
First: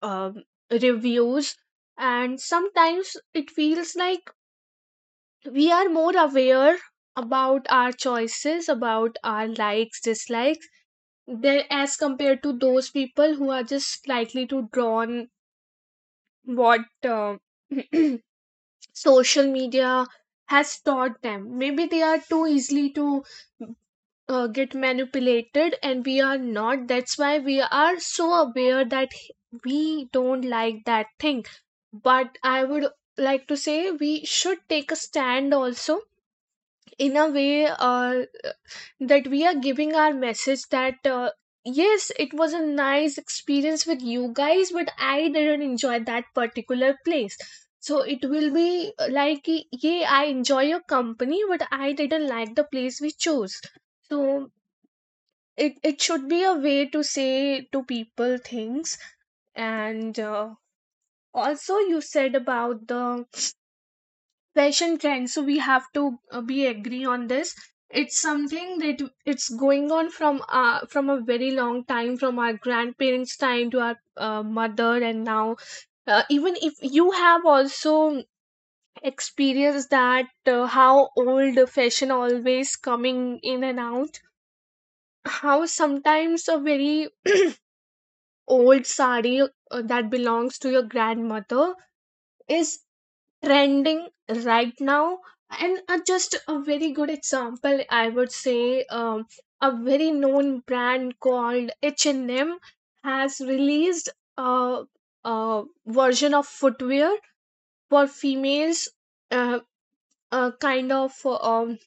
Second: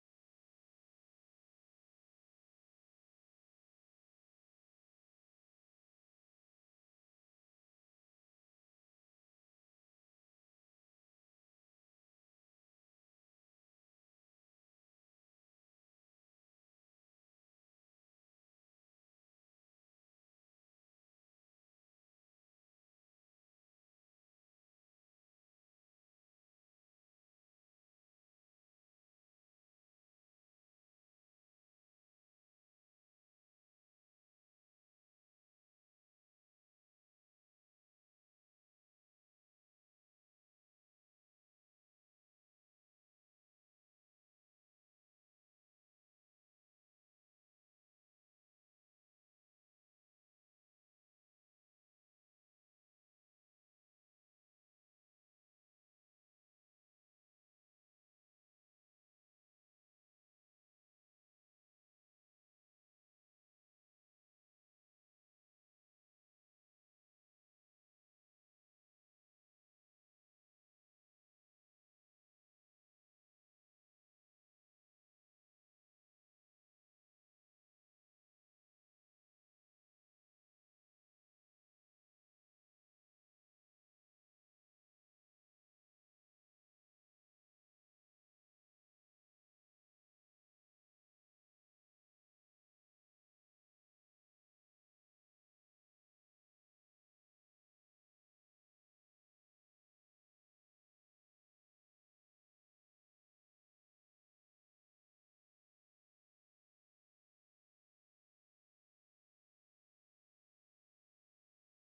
Speaker 1: um, reviews. And sometimes it feels like we are more aware about our choices, about our likes dislikes there, as compared to those people who are just likely to drawn what *clears throat* social media has taught them, maybe they are too easily to get manipulated, and we are not. That's why we are so aware that we don't like that thing. But I would like to say, we should take a stand also, in a way that we are giving our message that yes, it was a nice experience with you guys, but I didn't enjoy that particular place. So it will be like ki, yeah, I enjoy your company, but I didn't like the place we chose. So it should be a way to say to people things. And also, you said about the fashion trends, so we have to be agree on this. It's something that it's going on from a very long time, from our grandparents time to our mother, and now even if you have also experienced that how old fashion always coming in and out, how sometimes a very old sari that belongs to your grandmother is trending right now. And just a very good example I would say, a very known brand called H&M has released a, a version of footwear for females, uh, a kind of um,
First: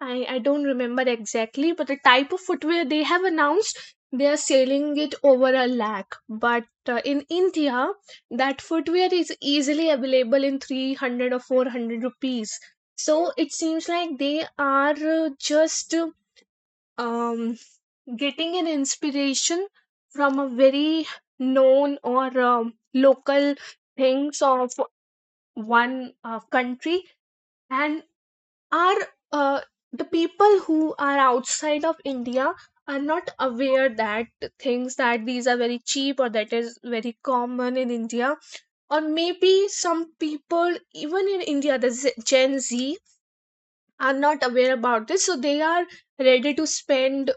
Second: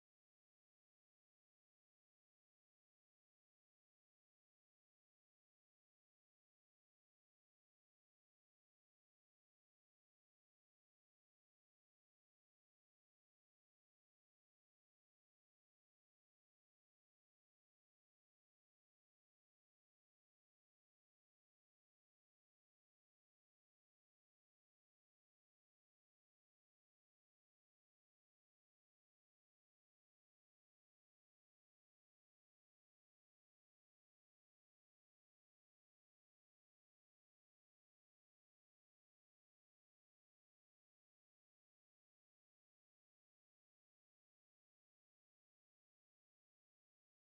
Speaker 1: I don't remember exactly, but the type of footwear they have announced, they are selling it over a lakh. But in India, that footwear is easily available in 300 or 400 rupees. So it seems like they are just um, getting an inspiration from a very known, or local things of one country, and are uh, the people who are outside of India are not aware that things, that these are very cheap, or that is very common in India. Or maybe some people, even in India, the Gen Z are not aware about this, so they are ready to spend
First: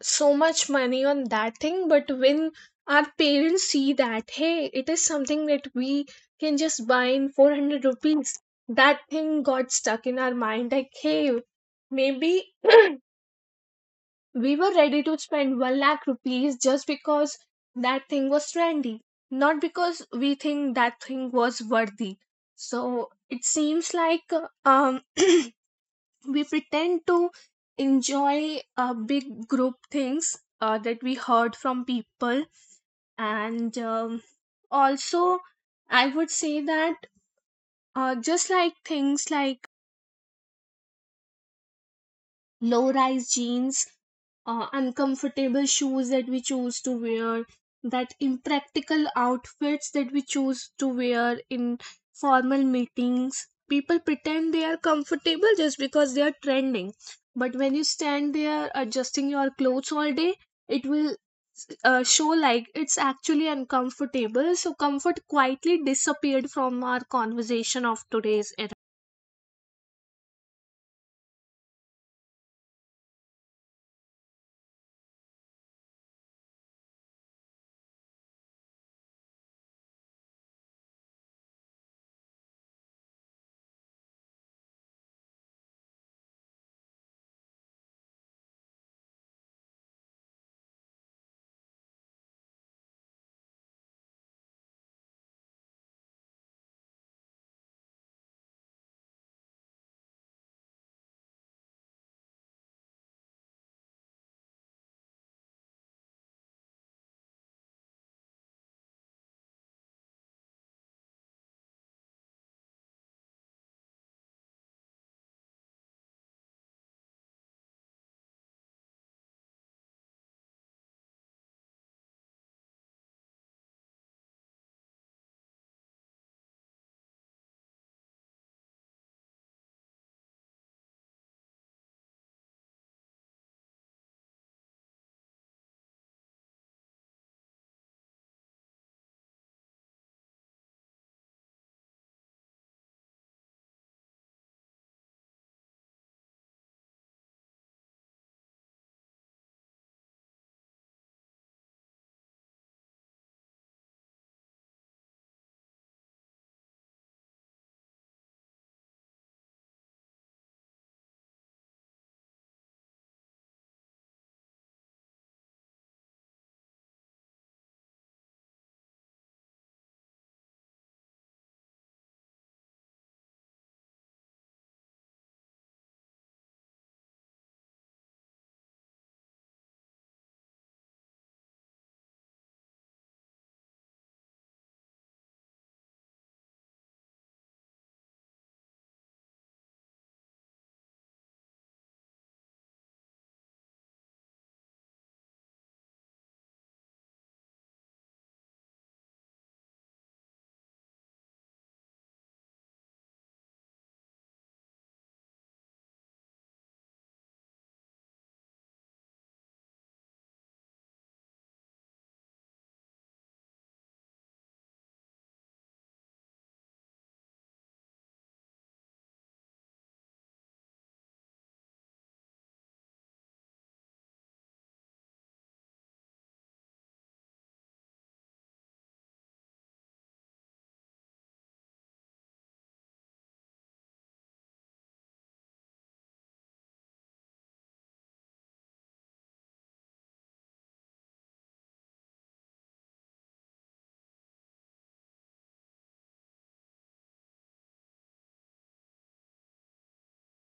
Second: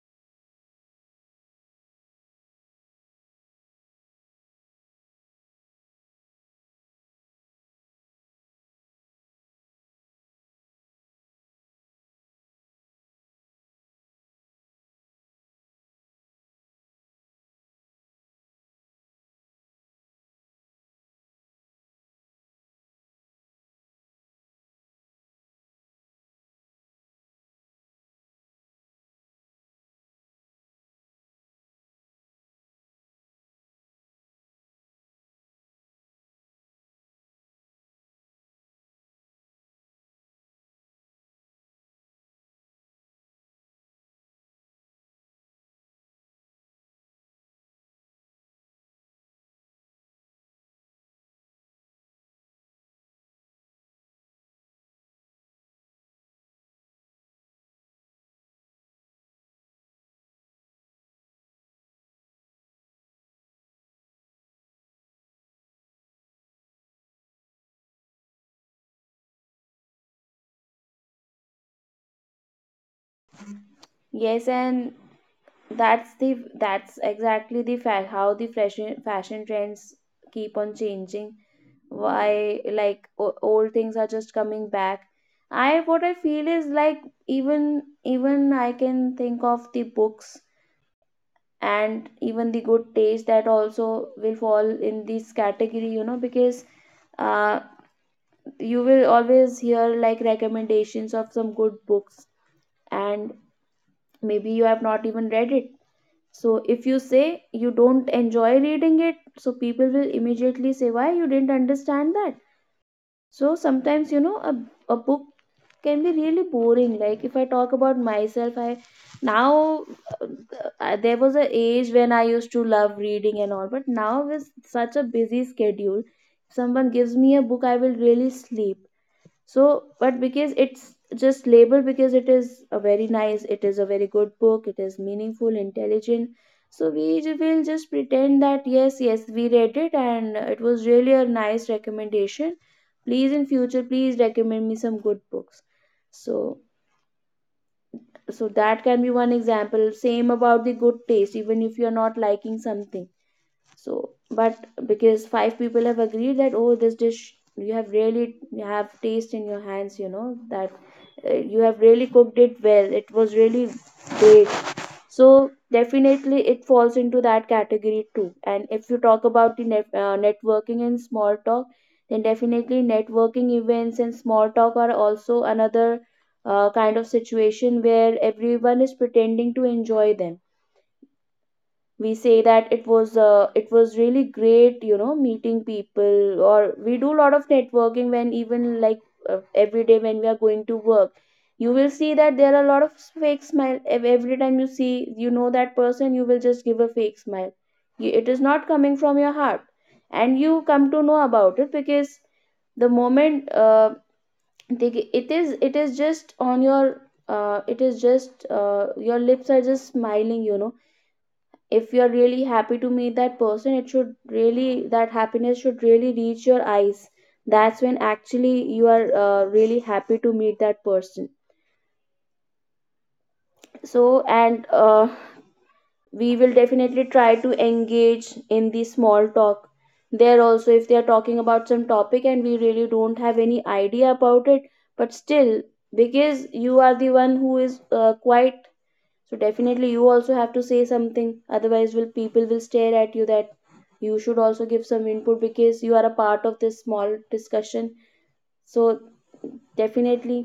Speaker 1: so much money on that thing. But when our parents see that, hey, it is something that we can just buy in 400 rupees, that thing got stuck in our mind, like, hey, maybe *clears throat* we were ready to spend 1 lakh rupees just because that thing was trendy, not because we think that thing was worthy. So it seems like um *clears throat* we pretend to enjoy big group things that we heard from people. And also, I would say that just like things like low rise jeans, uncomfortable shoes that we choose to wear, that impractical outfits that we choose to wear in formal meetings. People pretend they are comfortable just because they are trending. But when you stand there adjusting your clothes all day, it will show like it's actually uncomfortable. So, comfort quietly disappeared from our conversation of today's era.
Speaker 2: Yes, and that's the that's exactly the fact how the fashion trends keep on changing. Why like old things are just coming back? I what I feel is like even even I can think of the books, and even the good taste, that also will fall in this category, you know, because uh, you will always hear like recommendations of some good books, and maybe you have not even read it. So if you say you don't enjoy reading it, so people will immediately say why, you didn't understand that? So sometimes, you know, a book can be really boring. Like if I talk about myself, I now uh, there was a age when I used to love reading and all, but now with such a busy schedule, if someone gives me a book, I will really sleep. So, but because it's just labeled, because it is a very nice, it is a very good book, it is meaningful, intelligent. So we will just pretend that yes, yes, we read it and it was really a nice recommendation. Please in future, please recommend me some good books. So, so that can be one example. Same about the good taste, even if you are not liking something, so but because five people have agreed that, oh, this dish, you have really, you have taste in your hands, you know, that you have really cooked it well, it was really great. So definitely it falls into that category too. And if you talk about the networking and small talk, then definitely networking events and small talk are also another kind of situation where everyone is pretending to enjoy them. We say that it was really great, you know, meeting people, or we do a lot of networking, when even like every day when we are going to work, you will see that there are a lot of fake smile. Every time you see, you know, that person, you will just give a fake smile. It is not coming from your heart, and you come to know about it because the moment it is, it is just on your it is just your lips are just smiling, you know? If you are really happy to meet that person, it should really, that happiness should really reach your eyes. That's when actually you are really happy to meet that person. So and we will definitely try to engage in the small talk there also. If they are talking about some topic and we really don't have any idea about it, but still, because you are the one who is quite, so definitely you also have to say something. Otherwise will people will stare at you that you should also give some input, because you are a part of this small discussion. So definitely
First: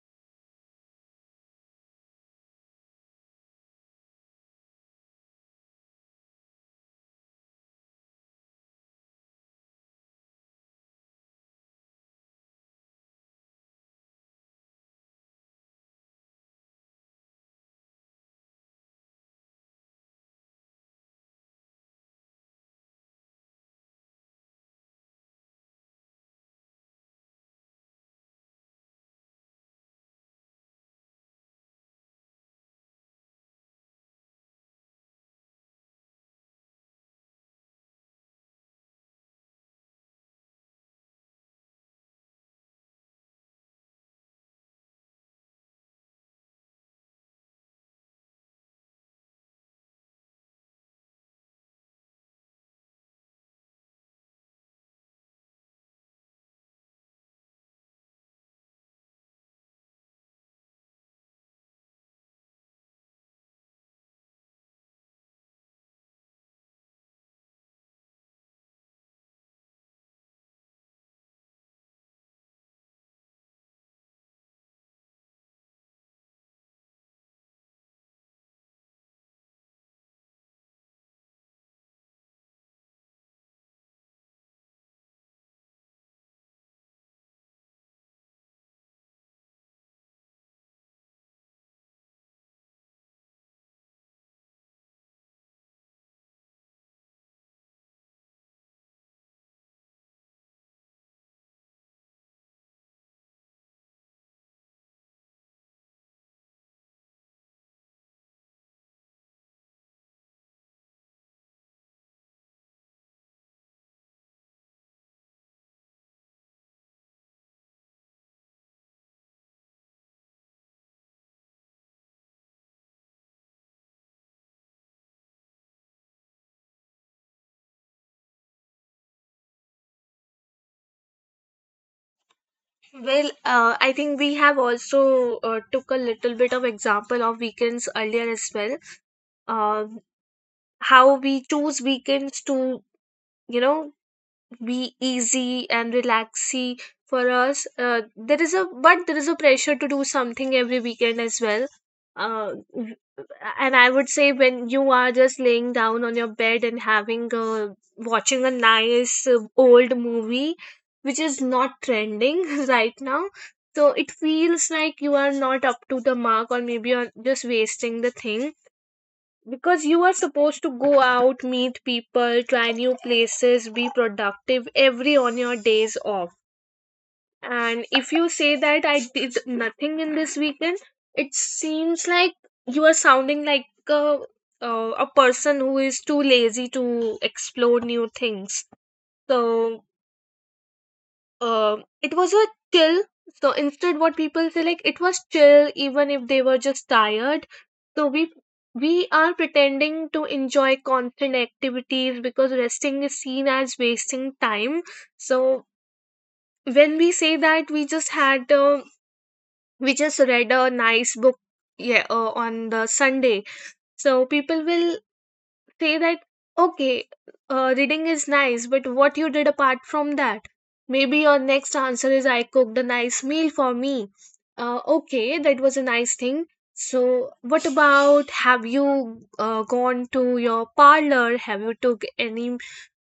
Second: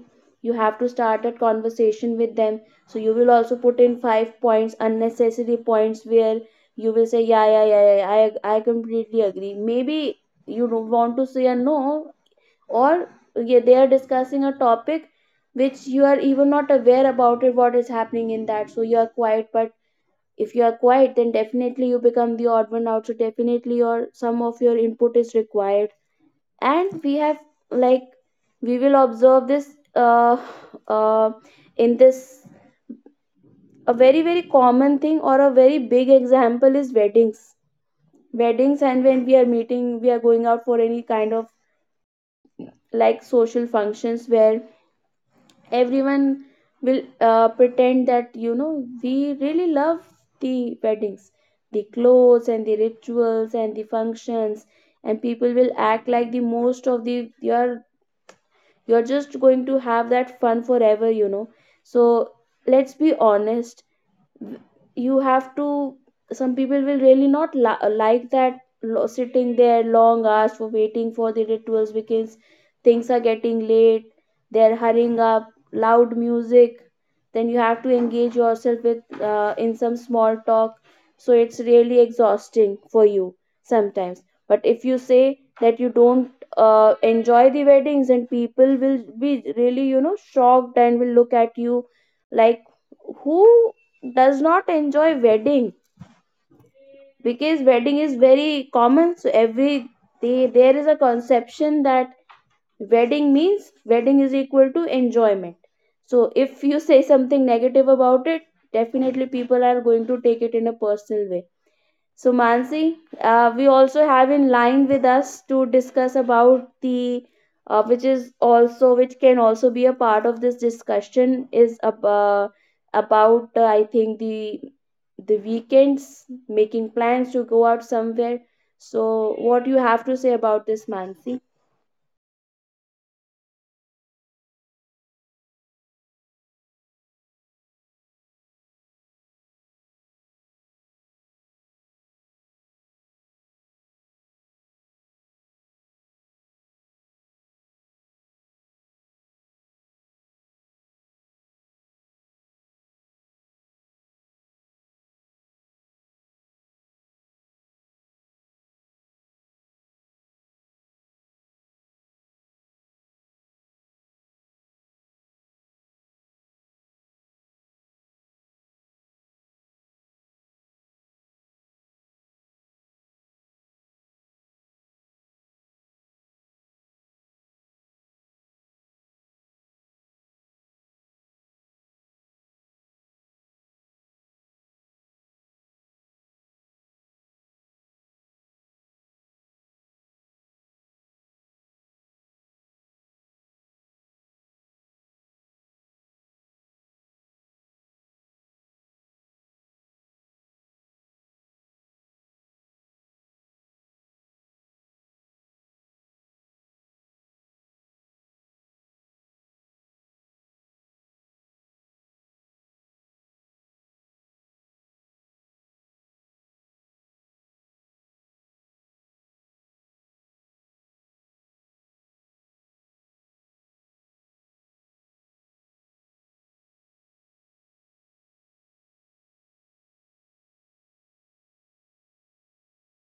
Speaker 2: you have to start that conversation with them. So you will also put in five points, unnecessary points, where you will say yeah, yeah, yeah, yeah, I completely agree, maybe. You don't want to say a no. Or yeah, they are discussing a topic which you are even not aware about it, what is happening in that, so you are quiet. But if you are quiet, then definitely you become the odd one out, so definitely your, some of your input is required. And we have like, we will observe this uh, uh, in this, a very very common thing or a very big example is weddings. Weddings, and when we are meeting, we are going out for any kind of like social functions, where everyone will pretend that, you know, we really love the weddings, the clothes and the rituals and the functions. And people will act like the most of the, you're just going to have that fun forever, you know. So let's be honest, you have to, some people will really not like that sitting there long hours for waiting for the rituals, because things are getting late, they're hurrying up, loud music, then you have to engage yourself with in some small talk. So it's really exhausting for you sometimes. But if you say that you don't enjoy the weddings, then people will be really, you know, shocked and will look at you like, who does not enjoy wedding? Because wedding is very common, so every, they, there is a conception that wedding means wedding is equal to enjoyment. So if you say something negative about it, definitely people are going to take it in a personal way. So, Mansi, we also have in line with us to discuss about the, which is also, which can also be a part of this discussion, is about, I think, the weekends, making plans to go out somewhere. So, what you have to say about this, Mansi?
Speaker 1: Well, I think we have also took a little bit of example of weekends earlier as well. Um how we choose weekends to, you know, be easy and relaxy for us. There is a but there is a pressure to do something every weekend as well. Uh, w- and I would say, when you are just laying down on your bed and watching a nice old movie, which is not trending *laughs* right now. So it feels like you are not up to the mark, or maybe you're just wasting the thing, because you are supposed to go out, meet people, try new places, be productive every on your days off. And if you say that I did nothing in this weekend, it seems like you are sounding like a person who is too lazy to explore new things. So It was a chill, so instead what people say, like, it was chill even if they were just tired. So we are pretending to enjoy constant activities, because resting is seen as wasting time. So when we say that we just read a nice book, yeah, on the Sunday, so people will say that, okay, reading is nice, but what you did apart from that? Maybe your next answer is, I cooked a nice meal for me. Okay, that was a nice thing. So what about, have you gone to your parlor? Have you took any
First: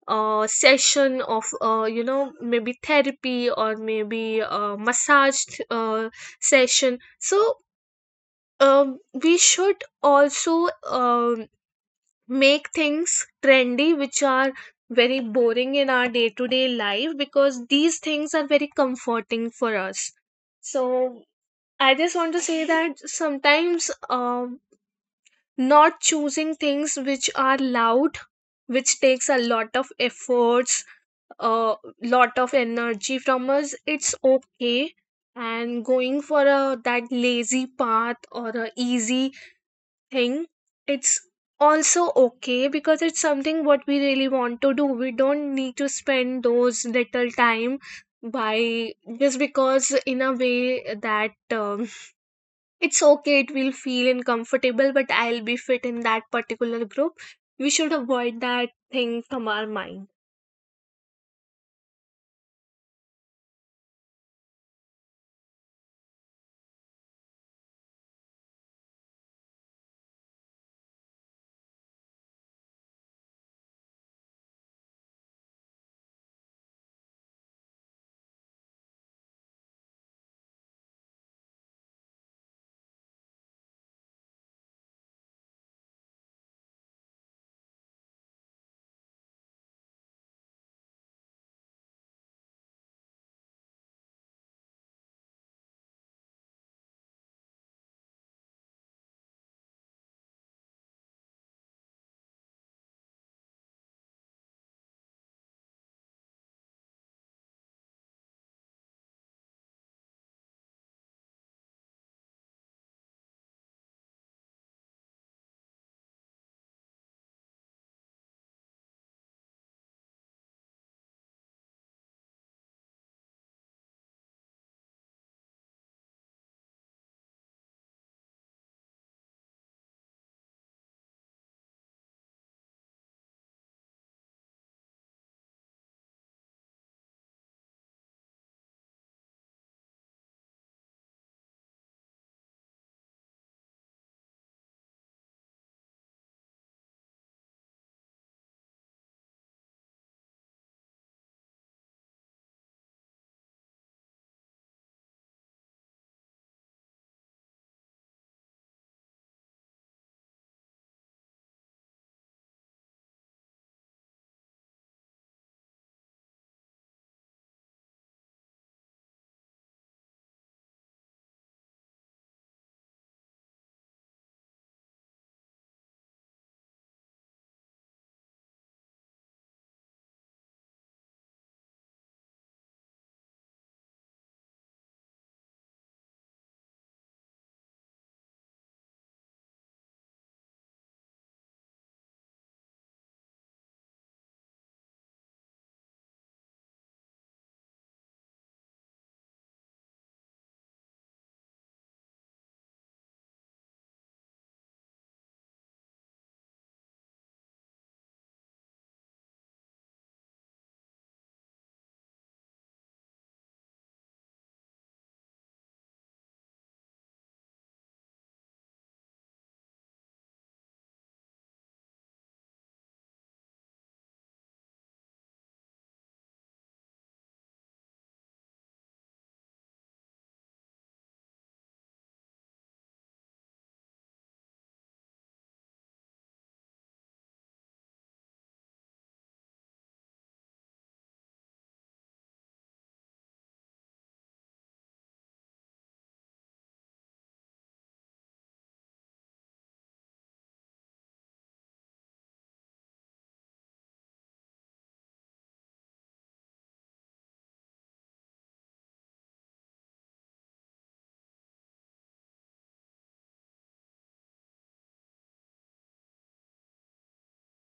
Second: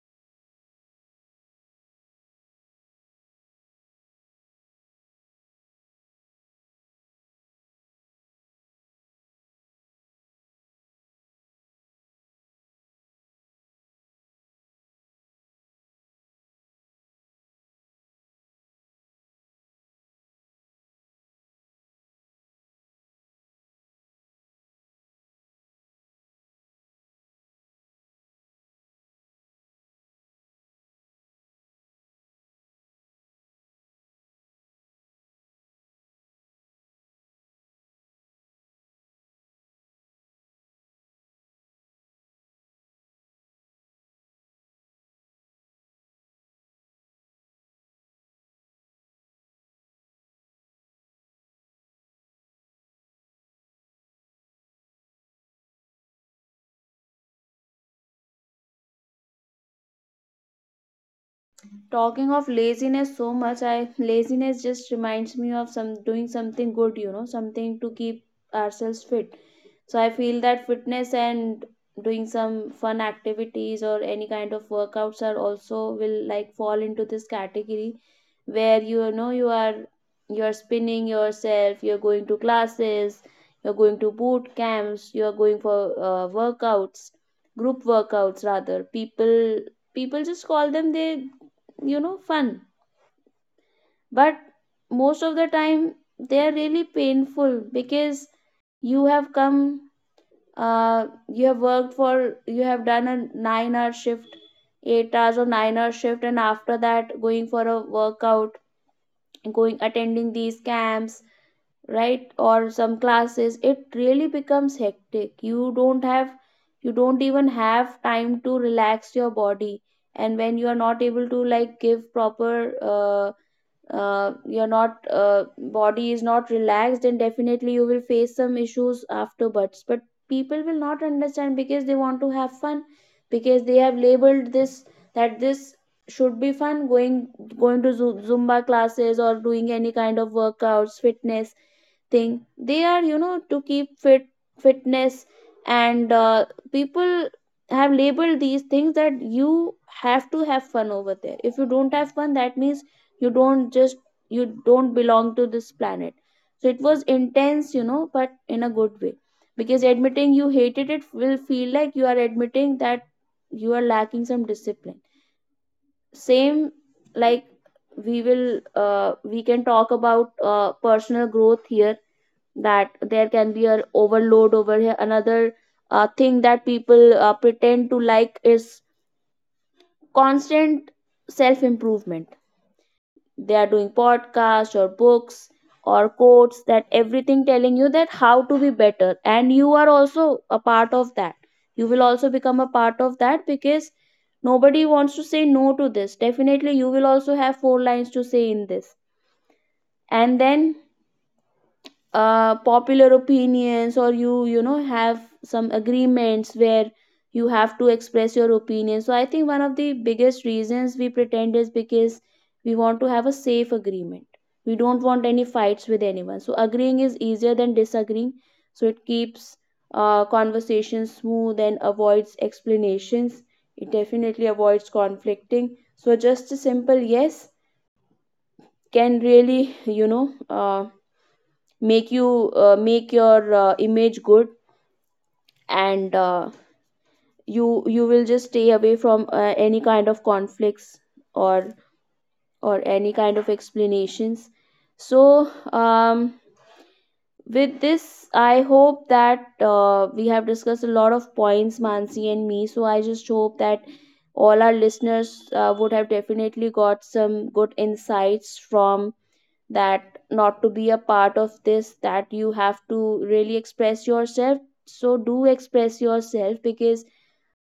Speaker 1: session of maybe therapy, or maybe a massage session? So we should also make things trendy which are very boring in our day to day life, because these things are very comforting for us. So, I just want to say that sometimes not choosing things which are loud, which takes a lot of efforts, a lot of energy from us, it's okay. And going for a that lazy path or a easy thing, it's also okay, because it's something what we really want to do. We don't need to spend those little time by, just because in a way that um, it's okay, it will feel uncomfortable, but I'll be fit in that particular group. We should avoid that thing from our mind.
Speaker 2: Talking of laziness so much, I laziness just reminds me of some doing something good, you know, something to keep ourselves fit. So I feel that fitness and doing some fun activities or any kind of workouts are also will like fall into this category, where you know you are, you're spinning yourself, you're going to classes, you're going to boot camps, you're going for workouts, group workouts rather. People just call them they, you know, fun. But most of the time they are really painful because you have come uh, you have done a 9-hour shift, 8 hours or 9-hour shift, and after that going for a workout, going attending these camps, right, or some classes, it really becomes hectic. You don't have, you don't even have time to relax your body. And when you are not able to like give proper you're not body is not relaxed, and definitely you will face some issues afterwards. But people will not understand because they want to have fun, because they have labeled this, that this should be fun. Going to zumba classes or doing any kind of workouts, fitness thing, they are, you know, to keep fitness. And people have labeled these things that you have to have fun over there. If you don't have fun, that means you don't just, you don't belong to this planet. So it was intense, you know, but in a good way, because admitting you hated it will feel like you are admitting that you are lacking some discipline. Same like we will we can talk about personal growth here, that there can be an overload over here. Another thing that people pretend to like is constant self improvement. They are doing podcasts or books or quotes, that everything telling you that how to be better, and you are also a part of that. You will also become a part of that because nobody wants to say no to this. Definitely, you will also have 4 lines to say in this, and then popular opinions, or you know, have some agreements where you have to express your opinion. So I think one of the biggest reasons we pretend is because we want to have a safe agreement. We don't want any fights with anyone, so agreeing is easier than disagreeing. So it keeps conversations smooth and avoids explanations. It definitely avoids conflicting. So just a simple yes can really, you know, make you make your image good. And you will just stay away from any kind of conflicts or any kind of explanations. So um, with this I hope that we have discussed a lot of points, Mansi and me. So I just hope that all our listeners would have definitely got some good insights from that, not to be a part of this, that you have to really express yourself. So do express yourself, because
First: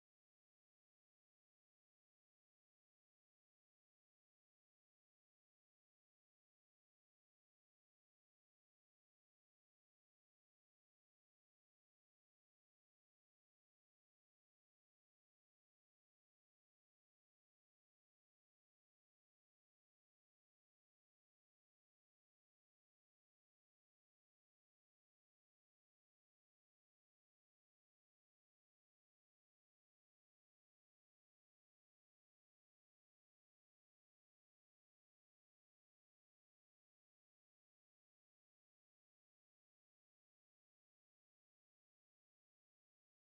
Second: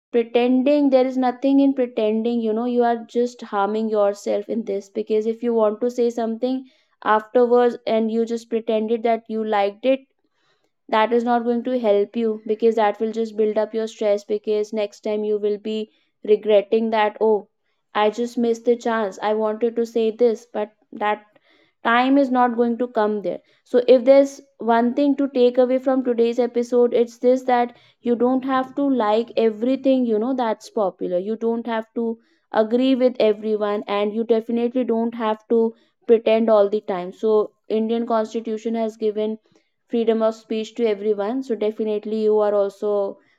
Speaker 2: pretending, there is nothing in pretending, you know, you are just harming yourself in this. Because if you want to say something afterwards and you just pretended that you liked it, that is not going to help you, because that will just build up your stress. Because next time you will be regretting that, oh, I just missed the chance, I wanted to say this. But that time is not going to come there. So if there's one thing to take away from today's episode, it's this, that you don't have to like everything, you know, that's popular. You don't have to agree with everyone, and you definitely don't have to pretend all the time. So Indian constitution has given freedom of speech to everyone. So definitely you are also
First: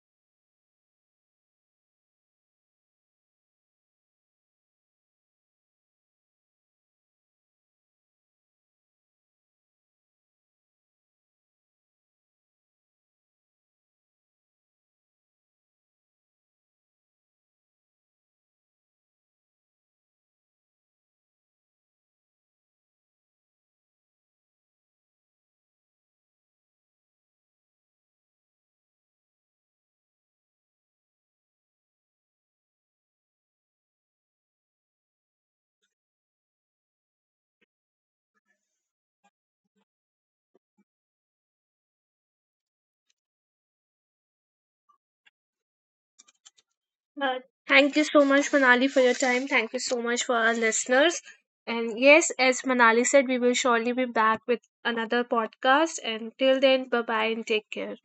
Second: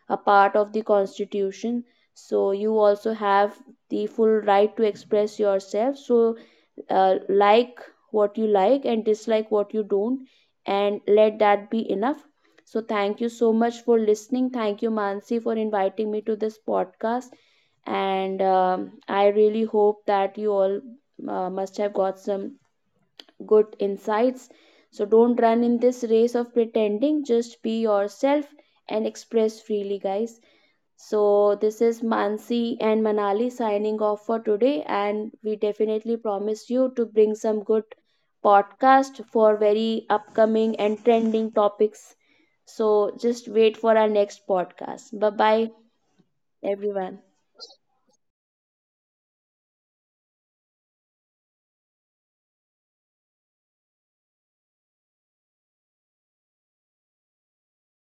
Speaker 2: a part of the constitution. So you also have the full right to express yourself. So like what you like, and dislike what you don't, and let that be enough. So thank you so much for listening, thank you Mansi for inviting me to this podcast. And I really hope that you all must have got some good insights. So don't run in this race of pretending, just be yourself and express freely, guys. So this is Mansi and Manali signing off for today, and we definitely promise you to bring some good podcast for very upcoming and trending topics. So just wait for our next podcast. Bye bye, everyone.
Speaker 1: Uh, thank you so much, Manali, for your time. Thank you so much for our listeners. And yes, as Manali said, we will surely be back with another podcast. And till then, bye bye and take care.